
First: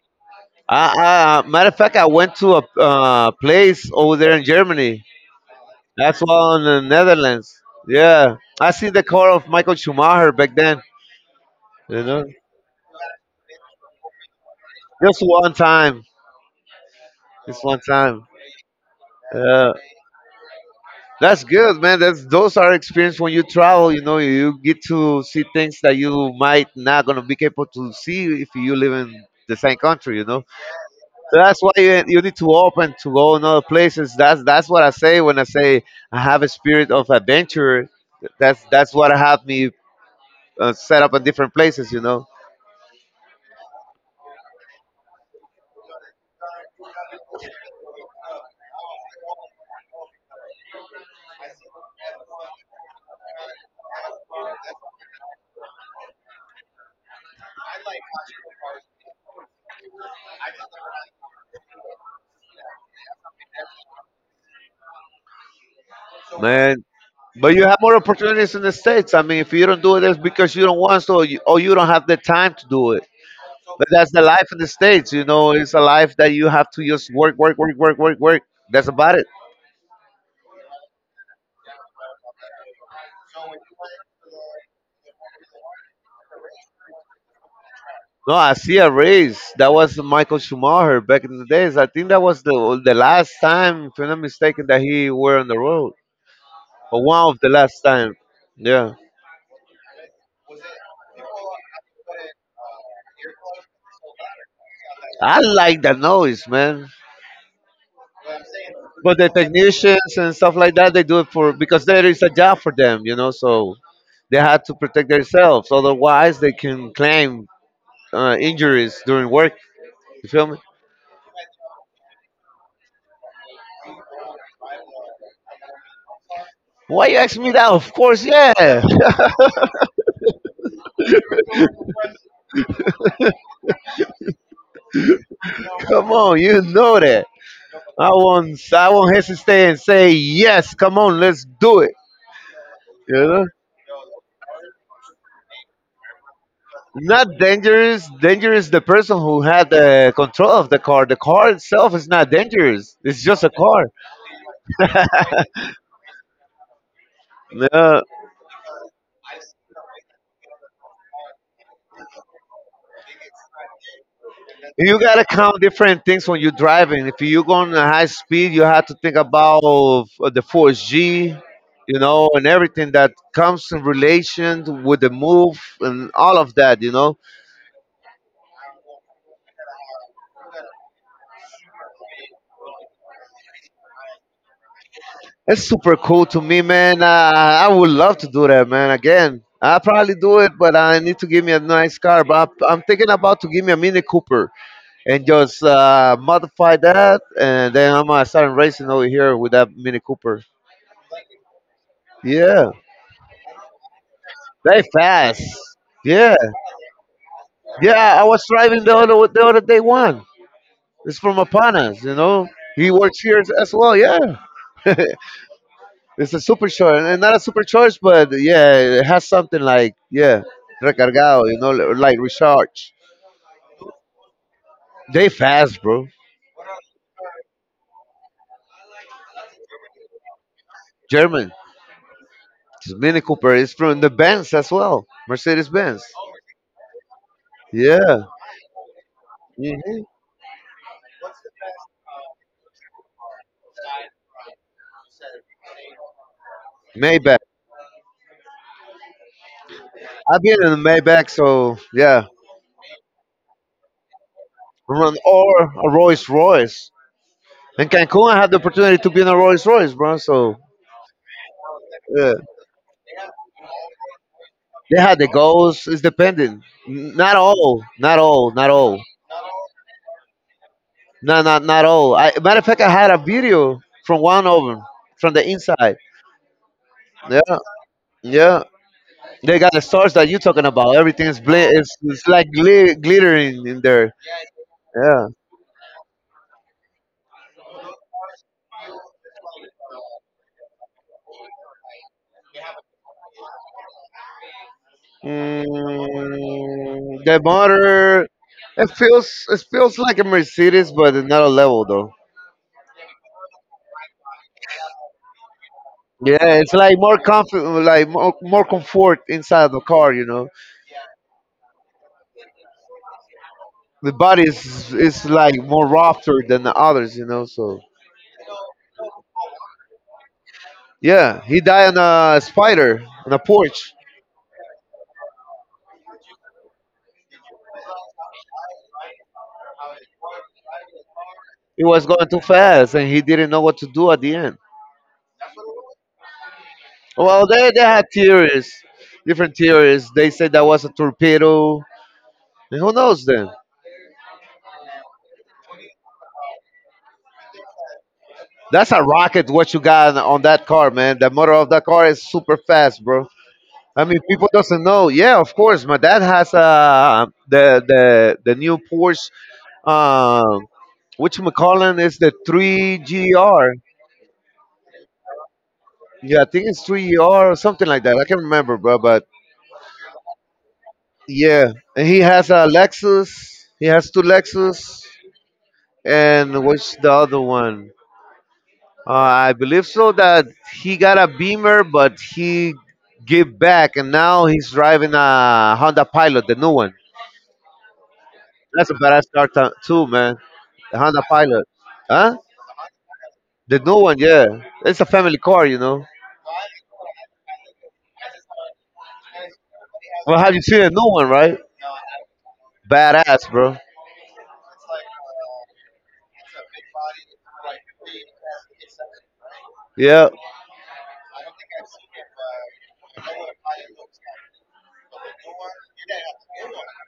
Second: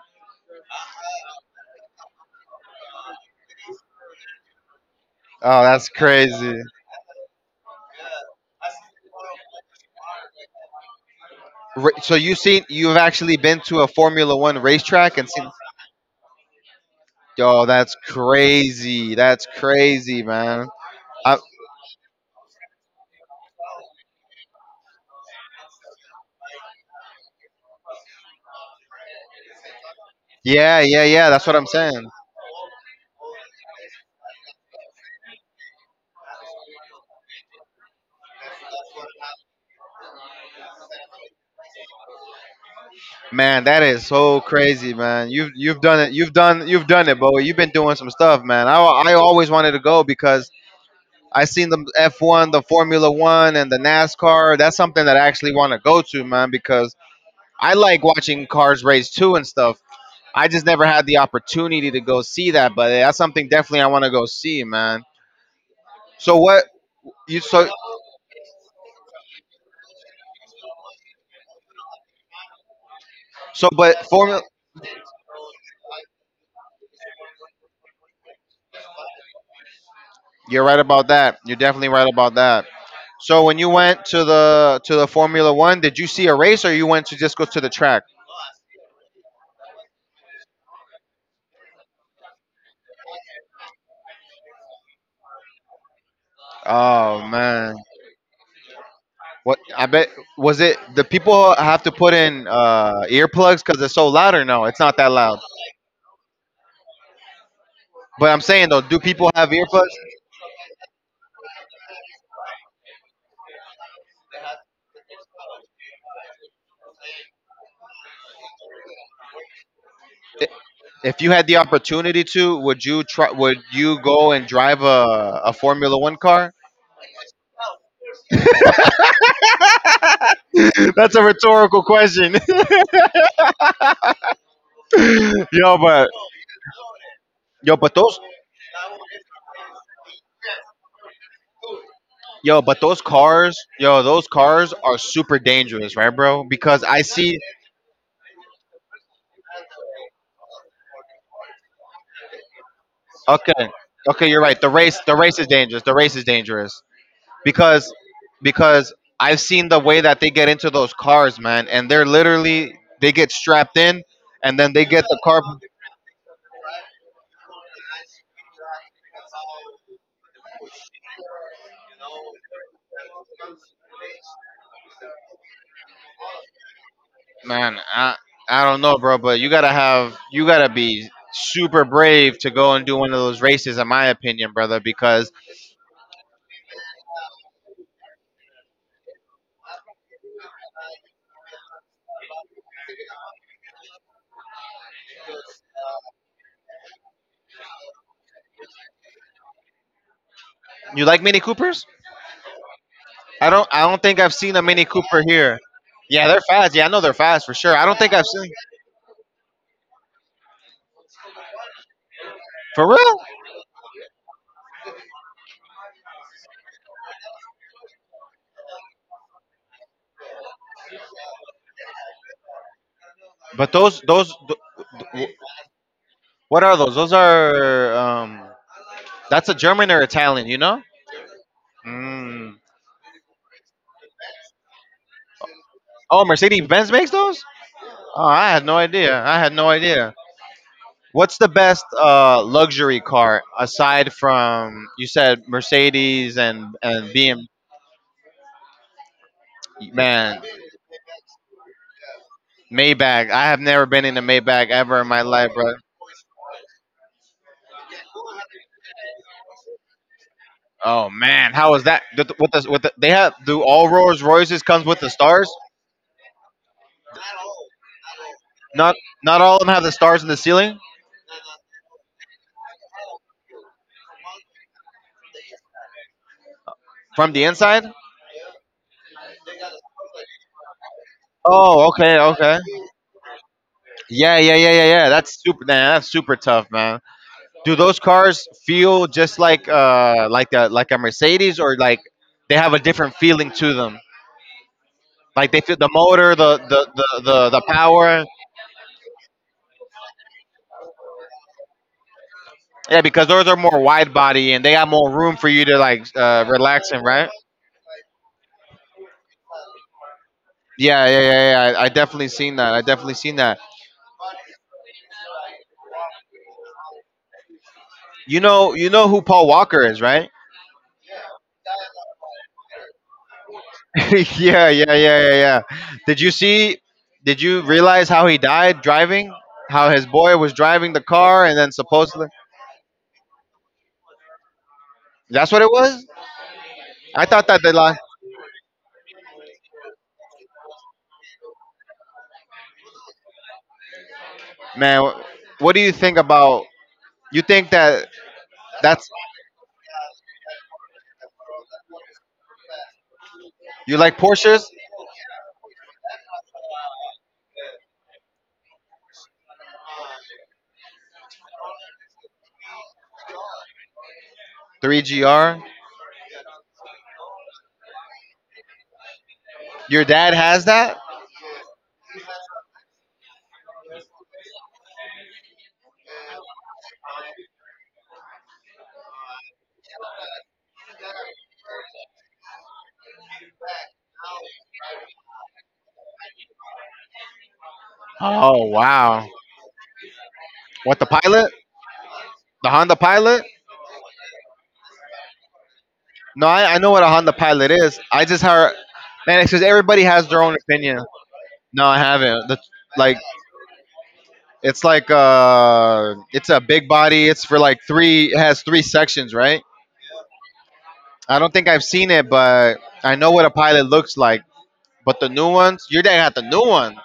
S2: I matter of fact, I went to a place over there in Germany.
S1: Oh, that's
S2: That's why
S1: crazy.
S2: in the Netherlands. Yeah, I seen the car of Michael Schumacher back then. You
S1: So
S2: know,
S1: you seen you've actually been to a Formula One racetrack
S2: just
S1: and seen?
S2: one time. Just
S1: Yo,
S2: one
S1: that's
S2: time.
S1: crazy. That's
S2: Yeah.
S1: crazy, man. I,
S2: That's good, man. That's those are experience when you travel. You know, you get to see things that you might not gonna be capable to see if you live in the same country. You know,
S1: yeah, yeah, yeah.
S2: so
S1: That's what
S2: that's
S1: I'm
S2: why
S1: saying.
S2: you need to open to go in other places. That's what I say when I say I have a spirit of adventure. That's what have me set up in different places. You know,
S1: Man, that is so crazy, man. You've done it. You've done it, Bo. You've been doing some stuff, man. I always wanted to go because I seen the F1, the Formula One, and the NASCAR. That's something that I actually want to go to, man, because I like watching Cars Race 2 and stuff. I just never had the opportunity to go see that, but yeah, that's something definitely I want to go see, man. So what
S2: man.
S1: you
S2: But you
S1: so
S2: have more opportunities in the states. I mean, if you don't do it, that's because you don't want to, or you don't have the time to do it.
S1: so
S2: But
S1: but
S2: that's the
S1: Formula
S2: life of the States, you know. It's a life that you have to just work, work, work, work, work, work. That's about it.
S1: You're right about that. You're definitely right about that. So when you went to the Formula 1, did you see a race or you went to just go to the track?
S2: No, I see a race. That was Michael Schumacher back in the days. I think that was the last time, if I'm not mistaken, that he were on the road. Or one
S1: Oh
S2: of the
S1: man.
S2: last time. Yeah.
S1: What I bet was it the people have to put in earplugs cuz it's so loud or no? It's not that
S2: I
S1: loud.
S2: like the noise, man.
S1: But I'm saying though, do
S2: But the
S1: people have earplugs?
S2: technicians and stuff like that, they do it for because there is a job for them, you know. So they have to protect themselves. Otherwise, they can claim injuries during work. You feel me?
S1: If you had the opportunity to, would you try? Would you go and drive a Formula One car?
S2: Why you asking me that? Of course, yeah. [laughs]
S1: [laughs] That's a rhetorical question. [laughs] yo,
S2: Come
S1: but
S2: on, you know that.
S1: yo, but
S2: I
S1: those
S2: won't. I won't hesitate and say yes. Come on, let's do it.
S1: yo, but those
S2: You know,
S1: cars, yo, those cars are super dangerous, right, bro? Because I
S2: not
S1: see.
S2: dangerous. Dangerous the person who had the control of the car. The car itself is not dangerous. It's just a
S1: Okay,
S2: car.
S1: okay, you're right. The race is dangerous. The race is dangerous because
S2: Uh,
S1: I've seen the way that they get into those cars, man, and they're literally they get strapped in, and then they
S2: you
S1: get the
S2: gotta
S1: car.
S2: count different things when you're driving. If you go on a high speed, you have to think about the force G, you know, and everything that comes in relation with the move and all of that, you know.
S1: Man, I don't know, bro, but you gotta have you gotta be super brave to go and do one of those races, in my opinion, brother. Because
S2: That's super cool to me, man. I would love to do that, man. Again, I probably do it, but I need to give me a nice car. But I'm thinking about to give me a Mini Cooper and just modify that, and then I'm gonna start racing over here with that Mini Cooper.
S1: you like Mini Coopers?
S2: Yeah,
S1: I don't think I've seen a
S2: they
S1: Mini Cooper
S2: fast.
S1: here. Yeah,
S2: Yeah,
S1: they're fast. Yeah, I know they're fast for sure. I don't think
S2: yeah. I
S1: I've
S2: was
S1: seen
S2: driving the other day one. It's from Apanas, you know.
S1: for
S2: He works
S1: real.
S2: here as well. Yeah. [laughs] It's a super short, and not a super short, but yeah, it has something like yeah, recargado, you know, like recharge.
S1: But
S2: They
S1: th-
S2: fast, bro.
S1: what are those? Those are that's a German or Italian, you know?
S2: German.
S1: Mm.
S2: It's Mini Cooper. It's from the Benz as well, Mercedes Benz.
S1: Oh, Mercedes Benz makes those?
S2: Yeah.
S1: Oh, I had no idea. I had no
S2: Hmm.
S1: idea. What's the best luxury car aside from you said Mercedes and
S2: Maybach.
S1: BM?
S2: I've
S1: Man,
S2: been in a Maybach, so yeah,
S1: Maybach. I have never been in a Maybach ever in
S2: run
S1: my life,
S2: or
S1: bro.
S2: a Rolls Royce. In Cancun, I had the opportunity to be in a Rolls Royce, bro. So
S1: Oh man, how is that?
S2: yeah,
S1: With the, they have do all Rolls Royces comes
S2: they
S1: with the
S2: had the
S1: stars?
S2: goals. It's depending. N- not all, not all, not
S1: Not
S2: all.
S1: not all of them have the stars in the ceiling
S2: No, not not all. I, matter of fact, I had a video from one of them from the inside.
S1: from the
S2: Yeah,
S1: inside.
S2: yeah. They got the stars that you talking about. Everything's bl-
S1: Oh, okay,
S2: it's like
S1: okay.
S2: gli- glittering in there.
S1: Yeah, yeah, yeah, yeah, yeah.
S2: Yeah.
S1: That's super. Man, that's super tough, man. Do those cars feel just like a, like a Mercedes, or like they have a different feeling to them? Like they feel the motor, the
S2: Mm, the
S1: the
S2: motor,
S1: power.
S2: it feels like a Mercedes, but another level though.
S1: Yeah, because those are more wide body and they got more room for you to like
S2: Yeah, it's
S1: relax
S2: like
S1: in,
S2: more
S1: right?
S2: comfort, like more, more comfort inside the car. You know,
S1: Yeah, yeah, yeah, yeah. I definitely seen that. I definitely seen that.
S2: the body is like more rougher than the others. You know, so
S1: You know who Paul Walker is, right?
S2: yeah, he died on a spider on a porch.
S1: [laughs] yeah, yeah, yeah, yeah, yeah. Did you see? Did you realize how he died driving? How his boy was driving the car and then
S2: He was going
S1: supposedly
S2: too fast, and he didn't know what to do at the end.
S1: that's what it was. I
S2: Well,
S1: thought that
S2: they
S1: the
S2: they
S1: last
S2: had theories, different theories. They said that was a torpedo, and who knows then?
S1: man. What do you think about? You think that
S2: That's a
S1: that's
S2: rocket. What you got on that car, man? The motor of that car is super fast, bro.
S1: you
S2: I mean,
S1: like
S2: people
S1: Porsches,
S2: doesn't know. Yeah, of course, my dad has the new Porsche, um, which McCollin is the three GR.
S1: 3GR?
S2: Yeah, I think it's three ER or something like that. I can't remember, bro. But
S1: Your dad has that?
S2: yeah, and he has a Lexus. He has two Lexus, and what's the other one? I believe so that he got a Beamer, but he gave back, and now he's driving a Honda Pilot, the new one.
S1: Oh
S2: That's a badass
S1: wow!
S2: car to- too, man. The
S1: What the
S2: Honda
S1: pilot?
S2: Pilot, huh?
S1: The Honda Pilot?
S2: The new one, yeah. It's a family car, you know.
S1: No, I know what a Honda Pilot is. I just heard, man. It's because everybody has
S2: Well,
S1: their
S2: have
S1: own
S2: you seen the
S1: opinion.
S2: new one, right?
S1: No, I haven't. Like
S2: Badass, bro.
S1: like it's a big body. It's for like three. It has three sections, right?
S2: Yeah,
S1: I don't think I've seen it, but I know what a pilot looks like. But the new ones, you didn't have the new one.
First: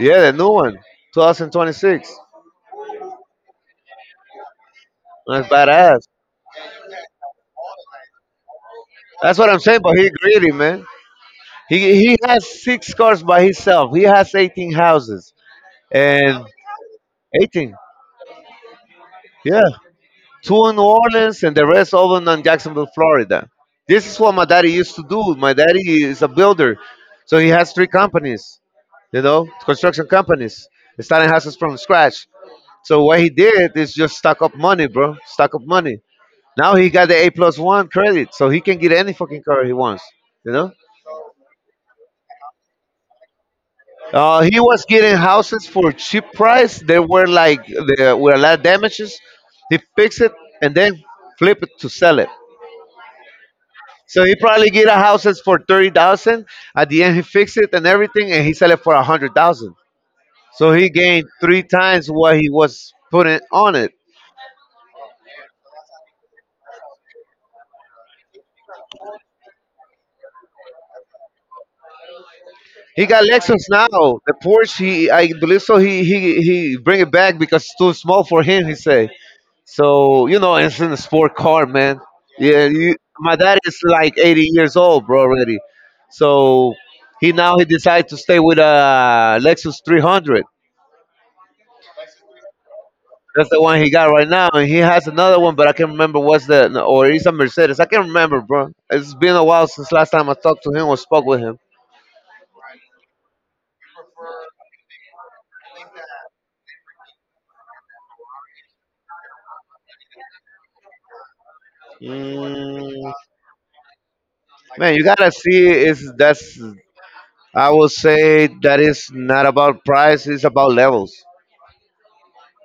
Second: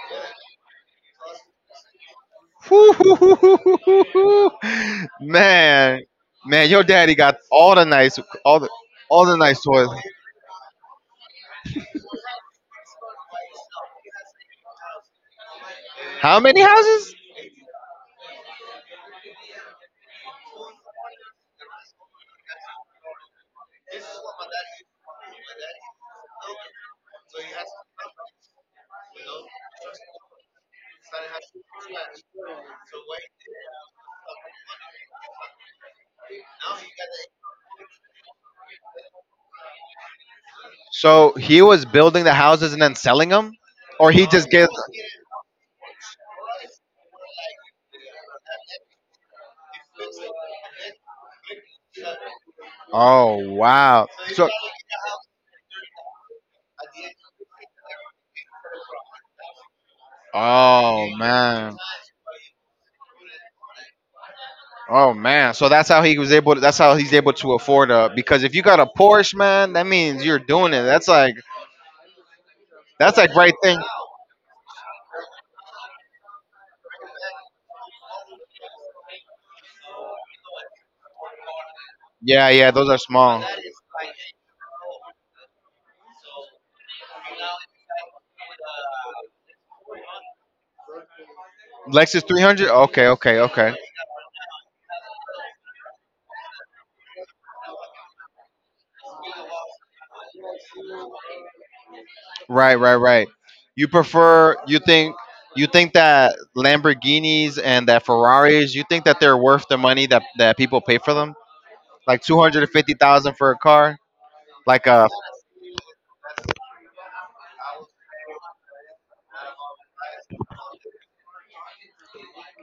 S2: yeah, the new one, 2026.
S1: [laughs] Whew.
S2: That's
S1: man,
S2: badass.
S1: man your daddy got all the nice, all the, all the
S2: That's what I'm
S1: nice
S2: saying.
S1: toys.
S2: But he greedy, man. He has six cars by himself. He has 18 houses
S1: How
S2: and
S1: many houses?
S2: 18. Yeah, two in New Orleans and the rest over in Jacksonville, Florida. This is what my daddy used to do. My daddy is a builder, so he has three companies. You know, construction companies, starting houses from scratch. So what he did is just stock up money, bro. Stock up money. Now he got the A plus one credit, so he can get any fucking car he wants. You know,
S1: So he was building the houses and then selling them, or he just
S2: he
S1: gave.
S2: was getting houses for cheap price. They were like there were a lot of damages. He fixed it and then flip it to sell it.
S1: Oh wow!
S2: So he
S1: So
S2: probably get a houses for 30,000. At the end, he fixed it and everything, and he sell it for a hundred thousand. So he
S1: oh
S2: gained three
S1: man,
S2: times what he was putting on it.
S1: oh man. So that's how he was able to, that's how he's able to afford a. Because if you got a Porsche, man, that means you're doing it. That's like
S2: He
S1: that's
S2: got
S1: like right
S2: Lexus
S1: thing.
S2: now. The Porsche, he I believe so. He bring it back because it's too small for him. He say. So you know, it's in a sport car, man.
S1: Yeah,
S2: Yeah,
S1: yeah, those
S2: you,
S1: are
S2: my
S1: small.
S2: dad is like 80 years old, bro, already. So he now he decided to stay with a Lexus 300.
S1: Lexus 300? Okay, okay,
S2: That's the
S1: okay.
S2: one he got right now, and he has another one, but I can't remember what's the no, or it's a Mercedes. I can't remember, bro. It's been a while since last time I talked to him or spoke with him.
S1: Right, right, right. You prefer you think that Lamborghinis and that Ferraris, you think that they're worth the money that people pay for them? Like
S2: Mm,
S1: 250,000 for a car? Like
S2: man, you
S1: uh
S2: gotta see is that's I will say that is not about price, it's about levels.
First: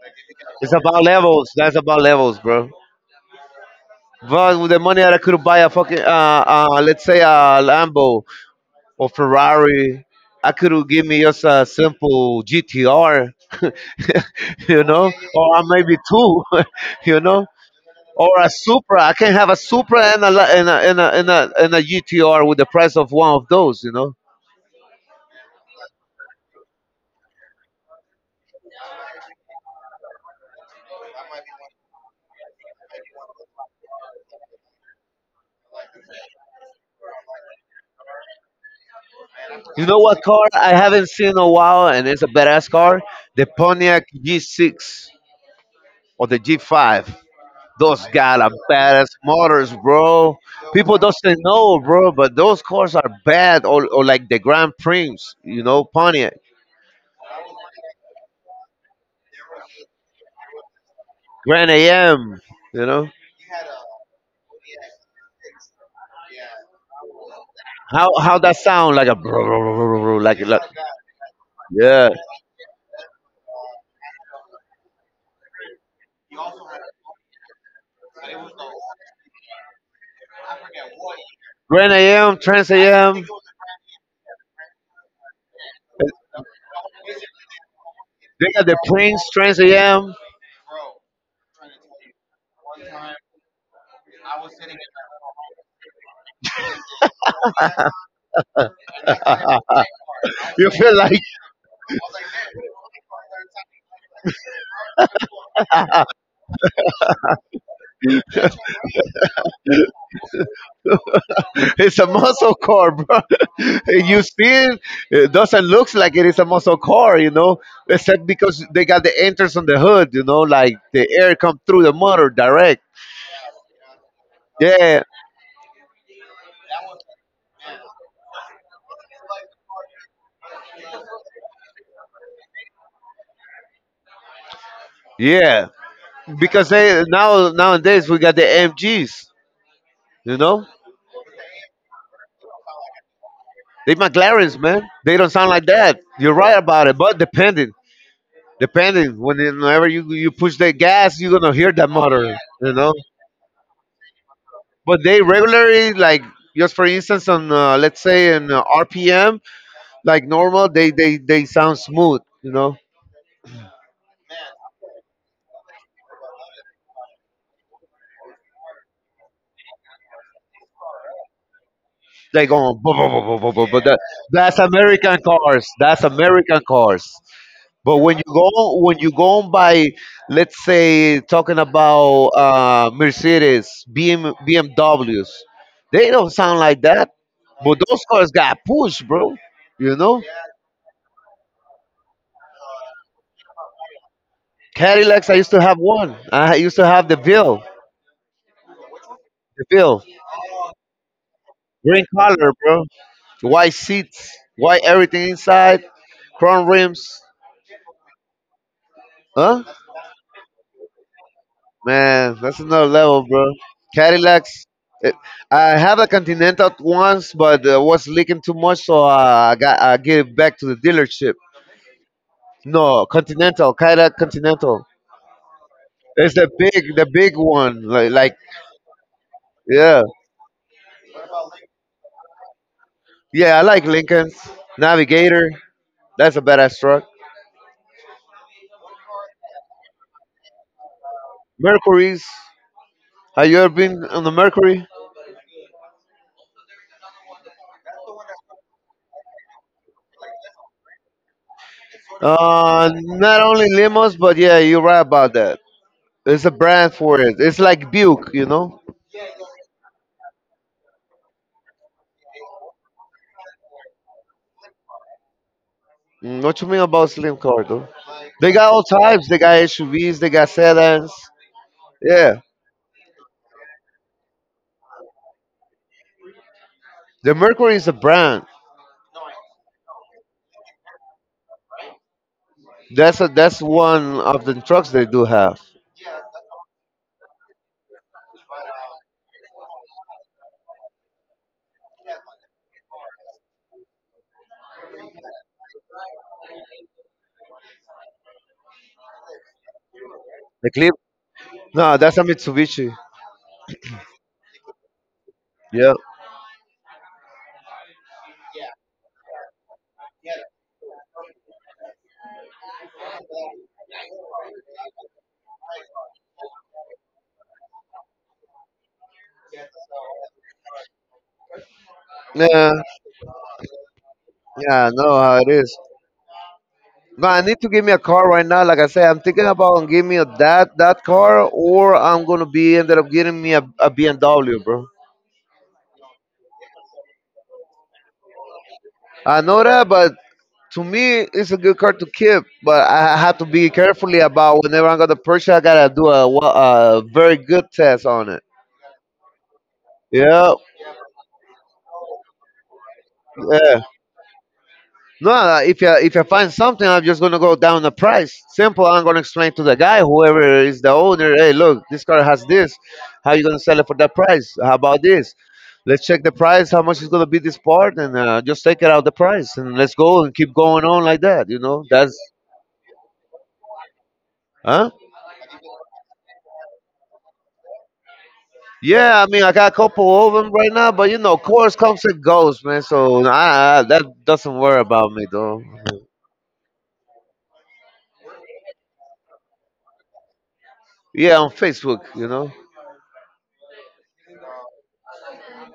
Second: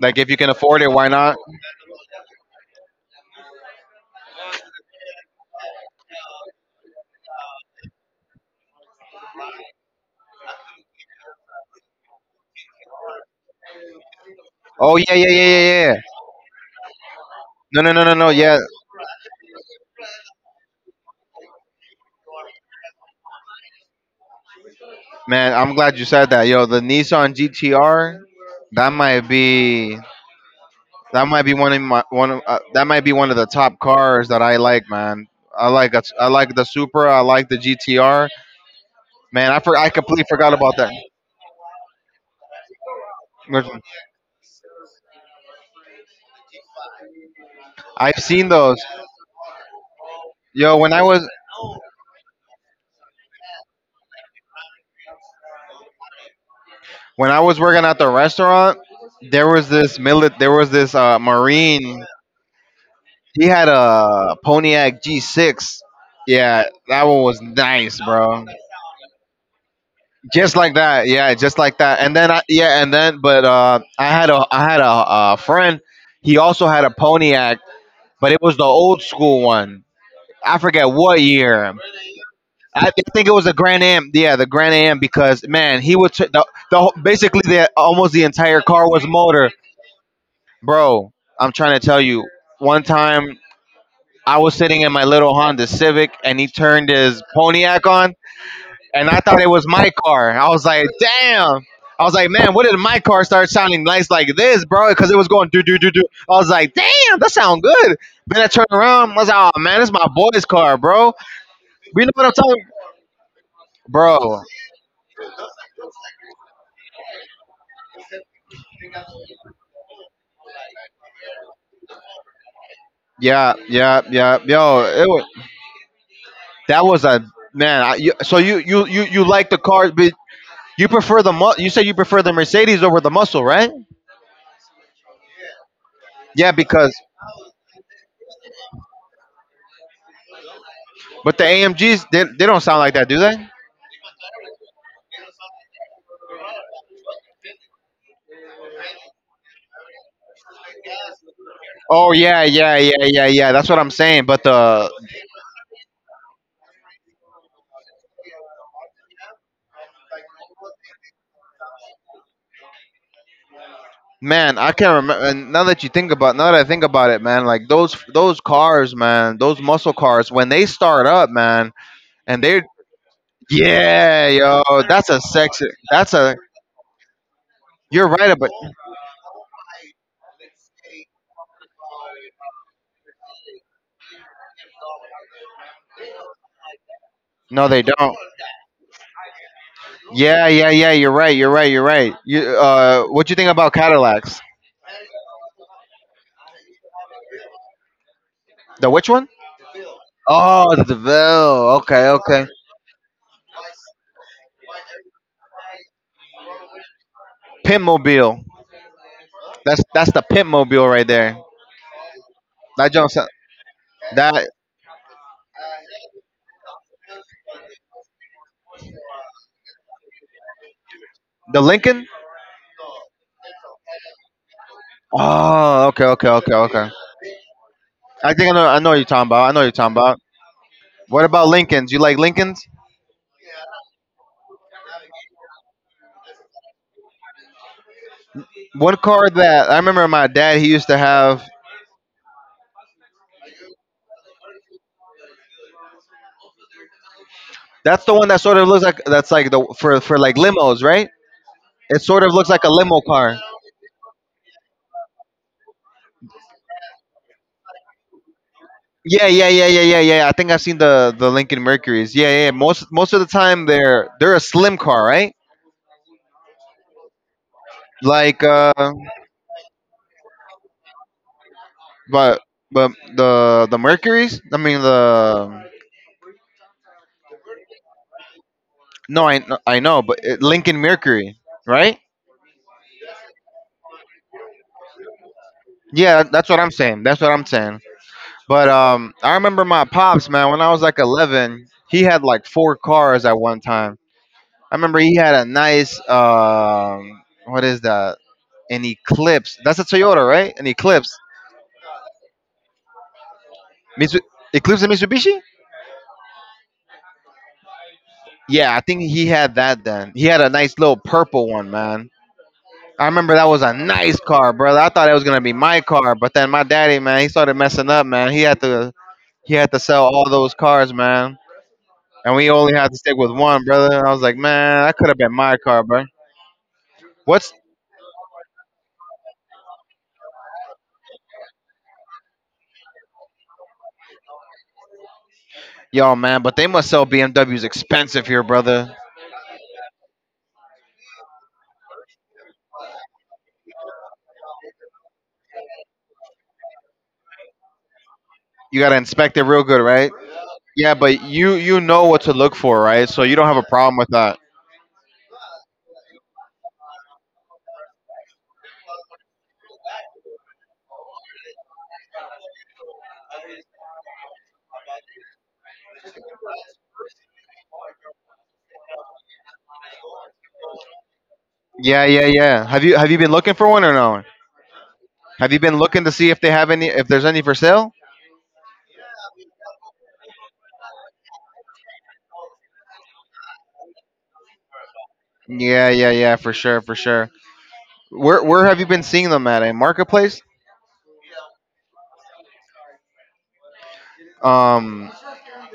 S1: like if you can
S2: It's
S1: afford it,
S2: about
S1: why not?
S2: levels. That's about levels, bro. But with the money that I could buy a fucking let's say a Lambo or Ferrari, I could give me just a simple GTR, [laughs] you
S1: Oh
S2: know,
S1: yeah, yeah, yeah,
S2: or a
S1: yeah,
S2: maybe
S1: yeah.
S2: two, [laughs] you know,
S1: No, no, no, no, no.
S2: or a
S1: Yeah,
S2: Supra. I can have a Supra and a la- and and a GTR with the price of one of those, you know.
S1: man, I'm glad you said that. Yo, the Nissan GTR, that might be that might be one of my that might be one of the top cars that I like, man. I like I like the Supra, I like the GTR. Man,
S2: You
S1: I
S2: know what
S1: completely
S2: car
S1: forgot
S2: I
S1: about
S2: haven't seen in a while, and it's a badass car, the
S1: that.
S2: Pontiac G6 or the G5. Those
S1: I've
S2: got
S1: seen
S2: a
S1: those.
S2: badass motors, bro.
S1: Yo,
S2: People doesn't know, bro, but those cars are bad. Or like the Grand Prix, you know, Pontiac,
S1: when I was working at the restaurant, there was this millet there was this
S2: Grand
S1: Marine.
S2: AM, you know.
S1: He had a Pontiac G6. Yeah, that one was nice,
S2: How
S1: bro.
S2: that sound like a bro, bro, bro, bro, bro, like
S1: Just
S2: like
S1: like that, yeah, just like that.
S2: yeah,
S1: And then I, yeah and then but uh I had a friend. He also had a Pontiac, but it was the old school one. I forget what year.
S2: Grand AM, Trans
S1: i th-
S2: AM.
S1: think it was the Grand Am. Yeah, the Grand Am, because, man, he would basically the almost the
S2: They
S1: entire
S2: got the
S1: car was
S2: Prince
S1: motor,
S2: Trans AM.
S1: bro. I'm trying to tell you, one time I was sitting in my little Honda Civic and he turned his Pontiac on, and I thought it was my car. I was
S2: You
S1: like,
S2: feel like
S1: damn. I was like, man, what did my car start sounding nice like this, bro? Because it was going, do do do do. I was like, damn, that sound good. Then I turned around, I was like, oh man, it's my boy's car, bro.
S2: [laughs] it's
S1: You
S2: a
S1: know what I'm
S2: muscle
S1: talking,
S2: car, bro. [laughs] You see
S1: bro?
S2: it? It doesn't look like it is a muscle car, you know, except because they got the entrance on the hood, you know, like the air come through the motor direct.
S1: Yeah, yeah, yeah, yo,
S2: Yeah,
S1: it was, that was a man. So you you like the cars, but you prefer the you said you prefer the Mercedes over the muscle, right?
S2: yeah.
S1: Yeah,
S2: Because
S1: because
S2: they now nowadays we got the MGs, you know,
S1: but the AMGs, they don't sound like that, do they?
S2: they McLarens, man. They don't sound like that. You're right about it, but depending, depending. Whenever you push the gas, you're gonna hear that
S1: Oh
S2: motor,
S1: yeah,
S2: you
S1: yeah,
S2: know.
S1: yeah, yeah, yeah. That's what I'm saying. But the
S2: But they regularly, like just for instance on let's say in RPM like normal, they sound smooth, you know.
S1: man, I can't remember. Now that you think about, now that I think about it, man, like those cars, man, those muscle cars, when they start up, man, and
S2: They go
S1: they're
S2: on, bu- bu- bu- bu- bu- bu- but that,
S1: yeah,
S2: that's
S1: yo, that's
S2: American
S1: a sexy.
S2: cars, that's
S1: That's a
S2: American cars. But
S1: you're
S2: when you
S1: right about.
S2: go when you go on by, let's say talking about Mercedes, BM, BMWs, they don't sound like that,
S1: No,
S2: but
S1: they
S2: those
S1: don't.
S2: cars got pushed, bro, you know.
S1: Yeah, yeah, yeah. You're right. You're right. You're right. You what you think about Cadillacs?
S2: Cadillacs, I used to have one, I used to have the Ville.
S1: The which one?
S2: The Ville.
S1: Oh, the DeVille.
S2: Green
S1: Okay, okay.
S2: color, bro. White seats, white everything inside, chrome rims.
S1: Pimp mobile.
S2: Huh?
S1: That's the pimp mobile right there.
S2: Man, that's another
S1: That jumps.
S2: level, bro.
S1: That
S2: Cadillacs. It, I had a Continental once, but was leaking too much, so I gave it back to the dealership.
S1: the Lincoln?
S2: No, Continental, Cadillac Continental.
S1: Oh, okay, okay,
S2: It's
S1: okay, okay.
S2: the big one.
S1: I
S2: Like,
S1: think I know. I know what you're talking about. I know what you're talking
S2: yeah,
S1: about. What about Lincolns? You like Lincolns?
S2: yeah. I like Lincolns, Navigator. That's a badass truck.
S1: One car that I remember my dad he used to have.
S2: Mercury's. Have you ever been on the Mercury?
S1: That's the one that sort of looks like that's like the for like limos, right? It sort of looks like a limo car.
S2: Not only limos, but yeah, you're right about that. It's a brand for it. It's like Buick, you know.
S1: Yeah, yeah, yeah, yeah, yeah, yeah. I think I've seen the Lincoln Mercuries. Yeah, yeah, yeah. Most most of the time they're a slim car, right?
S2: Mm, what you mean about slim car though?
S1: Like
S2: They
S1: uh,
S2: got all types. They got SUVs. They got sedans. Yeah,
S1: but but the Mercuries. I mean the
S2: the Mercury is a brand.
S1: no, I know, but it, Lincoln Mercury, right?
S2: That's a that's one of the trucks they do have.
S1: Yeah, that's what I'm saying. That's what I'm saying. But I remember my pops, man. When I was like 11, he had like four cars at one time. I remember he had a nice what is that? An Eclipse. That's a Toyota, right? An
S2: The clip?
S1: Eclipse.
S2: No, that's a Mitsubishi.
S1: Mitsu- Eclipse and Mitsubishi.
S2: Yeah,
S1: Yeah, I think he had that then. He had a nice little purple one, man. I remember that was a nice car, brother. I thought it was gonna be my car, but then my daddy, man, he started messing up, man. He had to sell all those cars, man, and we
S2: yeah,
S1: only had to stick with one, brother. And I was like, man,
S2: yeah. I
S1: that could
S2: know
S1: have been
S2: how it
S1: my
S2: is.
S1: car, bro.
S2: No, I
S1: What's
S2: need to give me a car right now. Like I said, I'm thinking about giving me a that car, or I'm gonna be ended up getting me a BMW, bro.
S1: y'all, man? But they must sell BMWs expensive here, brother.
S2: I know that, but to me, it's a good card to keep. But I have to be carefully about whenever I'm gonna purchase. I gotta do a, wa- a very good test on it.
S1: You gotta inspect it real good, right?
S2: Yeah,
S1: Yeah, but you know what to look for, right? So you don't have a
S2: yeah.
S1: problem with that.
S2: No, no, if I find something, I'm just gonna go down the price. Simple. I'm gonna explain to the guy, whoever is the owner. Hey, look, this car has this. How you gonna sell it for that price? How about this? Let's check the price. How much is gonna be this part, and just take it out the price, and let's go and keep going on like that. You know,
S1: Yeah,
S2: that's
S1: yeah, yeah. Have you been looking for one or no?
S2: huh?
S1: Have you been looking to see if they have any, if there's any for sale?
S2: Yeah, I mean, I got a couple of them right now, but you know, chorus comes and goes, man. So that doesn't worry about me, though.
S1: Yeah, yeah, yeah, for sure, for sure. Where have you been seeing them at? A marketplace?
S2: Yeah, on Facebook, you know,
S1: Um,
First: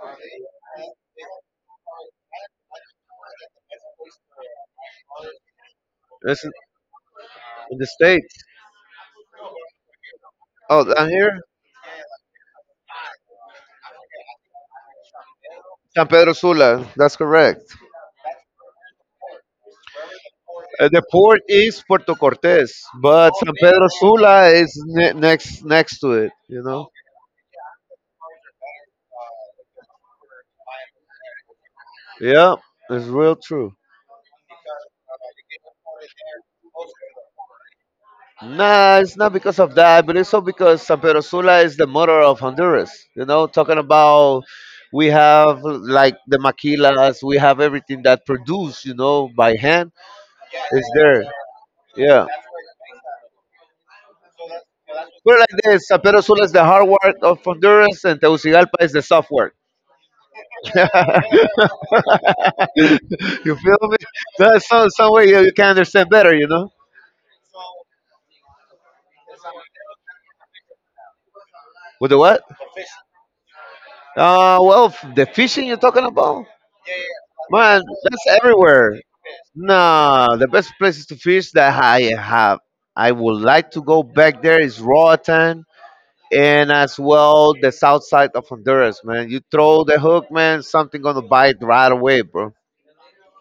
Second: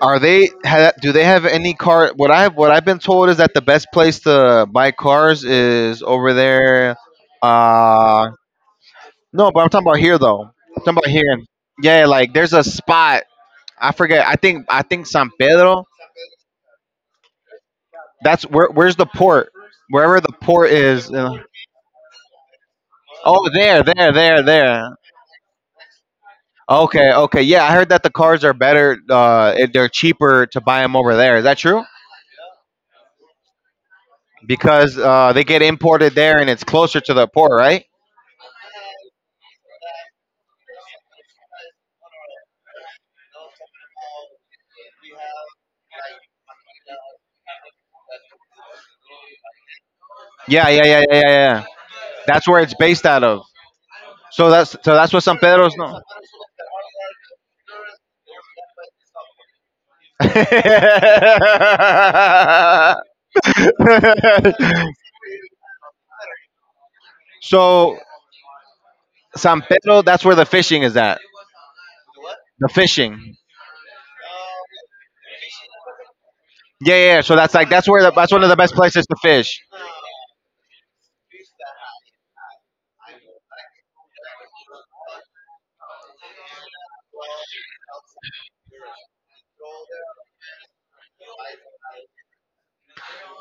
S1: Are they ha, do they have any car? What I've been told is that the best place to buy cars is over
S2: it's
S1: there.
S2: in the
S1: Uh,
S2: states.
S1: no, but I'm talking about here though. I'm
S2: Oh,
S1: talking about
S2: down
S1: here.
S2: here,
S1: Yeah, like there's a spot. I forget. I think San Pedro.
S2: San Pedro Sula. That's correct.
S1: That's where. Where's the port? Wherever the port
S2: The
S1: is,
S2: port is Puerto Cortes, but
S1: oh,
S2: San
S1: there,
S2: Pedro
S1: there, there,
S2: Sula is
S1: there.
S2: ne- next to it. You know.
S1: Okay, okay. Yeah, I heard that the cars are better. If they're cheaper to buy them over there. Is that true?
S2: Yeah, it's real true.
S1: Because they get imported there and it's closer to the port, right?
S2: Nah, it's not because of that, but it's also because San Pedro Sula is the mother of Honduras. You know, talking about we have like the maquilas, we have everything that produced, you know, by hand.
S1: Yeah, yeah,
S2: It's
S1: yeah, yeah,
S2: there.
S1: yeah, yeah.
S2: Yeah.
S1: That's where it's based out of. So that's what
S2: Put
S1: San
S2: it like
S1: Pedro's
S2: this,
S1: no.
S2: San Pedro Sula is the hard work of Honduras, and Tegucigalpa is the soft work. [laughs] You
S1: [laughs]
S2: feel me? That's some way you, you can understand better, you know?
S1: So San Pedro, that's where the fishing is at.
S2: With the what?
S1: The fishing.
S2: Well, f- the fishing you're talking about?
S1: Yeah, yeah, yeah. So that's like
S2: Man,
S1: that's where the, that's
S2: that's
S1: one of the best
S2: everywhere.
S1: places to fish.
S2: No, the best places to fish that I have, I would like to go back there is Roatan, and as well the south side of Honduras, man. You throw the hook, man, something gonna bite right away, bro.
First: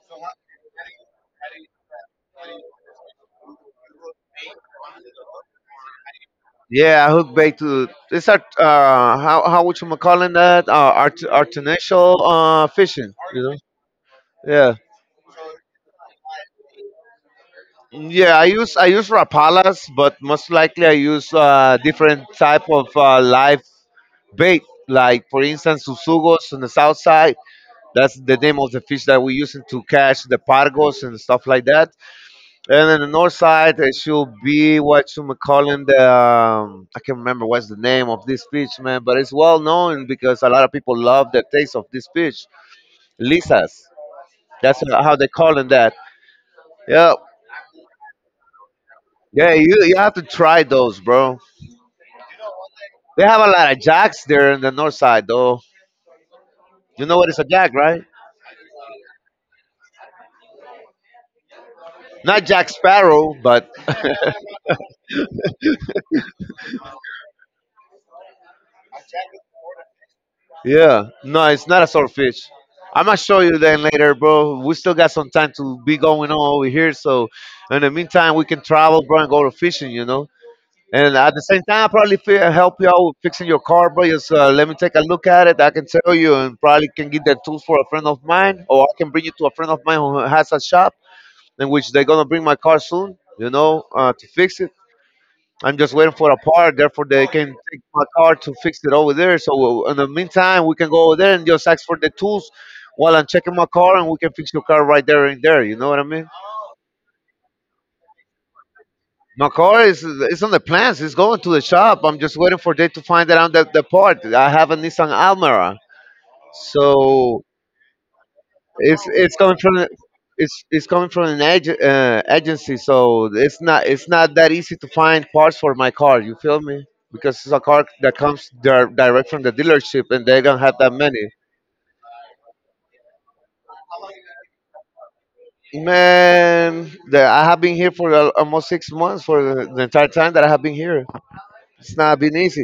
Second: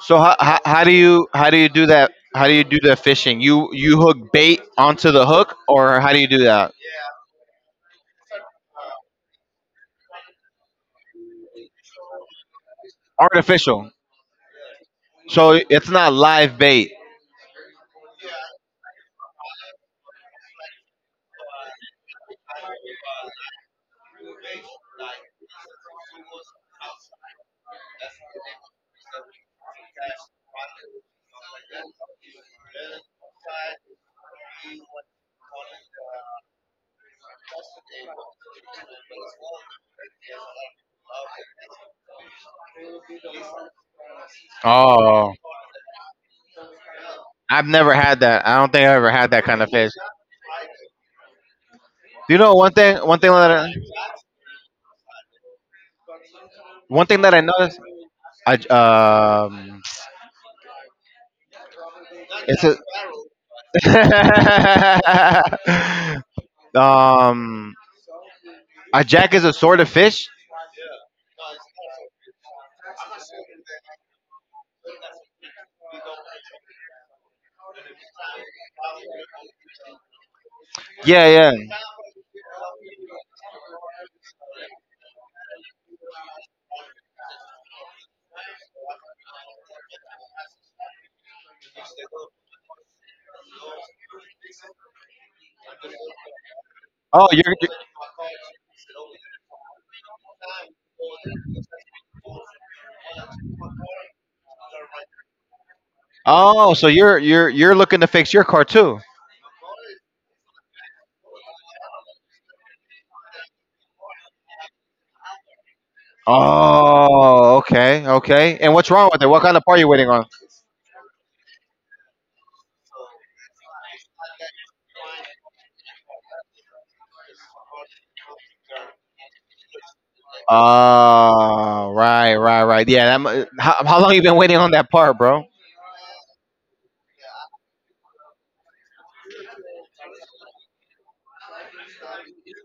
S1: So how do you do that? How do you do the fishing? You hook bait onto the hook, or how do you do that?
S2: Yeah, hook bait to these are how would you call it that art, artificial fishing, you know?
S1: Artificial.
S2: Yeah.
S1: So it's not live bait.
S2: Yeah, I use rapalas, but most likely I use different type of live bait, like for instance susugos on the south side. That's the name of the fish that we using to catch the pargos and stuff like that. And then the north side, it should be what you may call in the I can't remember what's the name of this fish, man, but it's well known because a lot of people love the taste of this fish, lisas. That's how they
S1: Oh.
S2: call it that. Yeah,
S1: I've never had that. I don't think I ever had that
S2: yeah,
S1: kind
S2: you
S1: of fish.
S2: you have to try those, bro.
S1: Do you know one thing?
S2: They have a lot of jacks there in the north side, though. You
S1: One
S2: know
S1: thing
S2: what
S1: that
S2: is
S1: I
S2: a jack,
S1: noticed.
S2: right?
S1: I j- um,
S2: Not
S1: it's
S2: Jack
S1: a
S2: Sparrow, but [laughs]
S1: [laughs] um, a jack is a sort of fish.
S2: yeah, no, it's not a swordfish. I'm gonna show you then later, bro. We still got some time to be going on over here, so in the meantime, we can travel, bro, and go to fishing, you know. And
S1: Yeah,
S2: at the same
S1: yeah.
S2: time, I probably fi- help you out with fixing your car, bro. Just let me take a look at it. I can tell you, and probably can get the tools for a friend of mine, or I can bring you to a friend of mine who has a shop in which they're gonna bring my car soon, you know, to fix it. I'm just waiting for a part. Therefore,
S1: Oh,
S2: they can
S1: you're
S2: take my car to fix it over there. So in the meantime, we can go over there and just ask for the tools while I'm checking my car, and we can fix your car right there and there. You know what I mean?
S1: oh, so you're you're looking to fix your car too.
S2: My car is it's on the plans. It's going to the shop. I'm just waiting for them to find out the part. I have a Nissan Almera. So
S1: Oh, okay, okay. And what's
S2: it's
S1: wrong with it?
S2: it's
S1: What kind
S2: coming
S1: of
S2: from
S1: part are you
S2: the-
S1: waiting on?
S2: it's coming from an ag- agency, so it's not that easy to find parts for my car. You feel me? Because it's a car that comes dir- direct from the dealership, and they don't have that many.
S1: Oh, right, right, right. Yeah, that, how long you been waiting on that part, bro?
S2: Man, the, I have been here for al- almost 6 months for the entire time that I have been here. It's not been easy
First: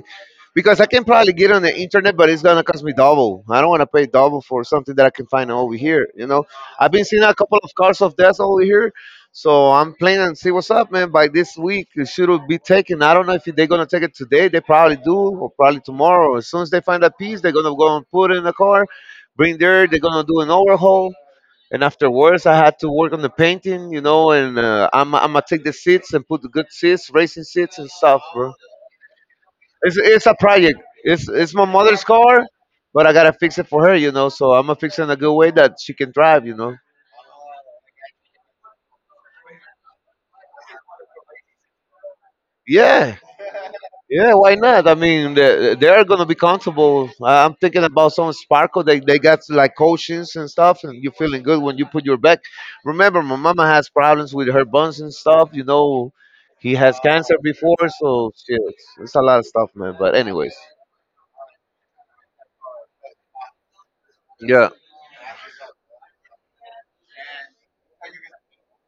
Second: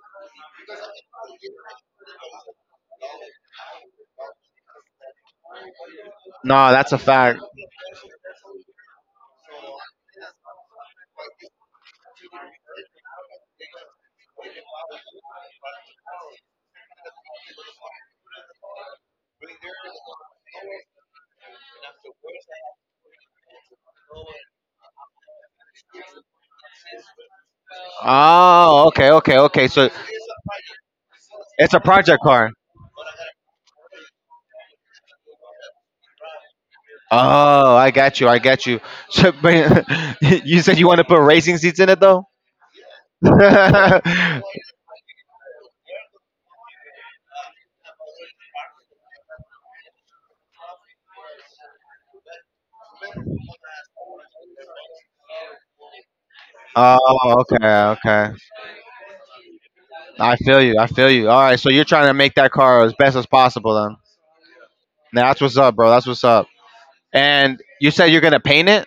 S2: because I can probably get on the internet, but it's gonna cost me double. I don't want to pay double for something that I can find over here. You know,
S1: No,
S2: I've
S1: that's a
S2: been seeing a
S1: fact.
S2: couple of cars of death over here, so I'm planning to see what's up, man. By this week, it should be taken. I don't know if they're gonna take it today. They probably do, or probably tomorrow. As soon as they find a piece, they're gonna go and put it in the car, bring there. They're gonna do an overhaul. And afterwards, I had to work on the painting, you know, and I'm gonna take the seats and put the good seats, racing seats and stuff, bro.
S1: Oh, okay, okay, okay. So
S2: It's a project. It's my
S1: it's a
S2: mother's
S1: project
S2: car,
S1: car.
S2: but I gotta fix it for her, you know. So I'm gonna fix it in a good way that she can drive, you know.
S1: Oh, I got you. I got you. So, but [laughs] you said you want to put racing seats in it though.
S2: Yeah,
S1: [laughs]
S2: yeah. Why not? I mean, they are gonna be comfortable. I- I'm thinking about some sparkle. They got like cushions and stuff, and you feeling good when you put your back. Remember, my mama has problems with her buns and stuff. You know, he has
S1: Oh,
S2: cancer
S1: okay,
S2: before, so
S1: okay.
S2: shit, it's a lot of stuff, man. But
S1: I
S2: anyways,
S1: feel you. I feel you. All right, so you're trying to make that car as best as possible, then.
S2: yeah.
S1: Now that's what's up, bro. That's what's up. And you said you're gonna paint it.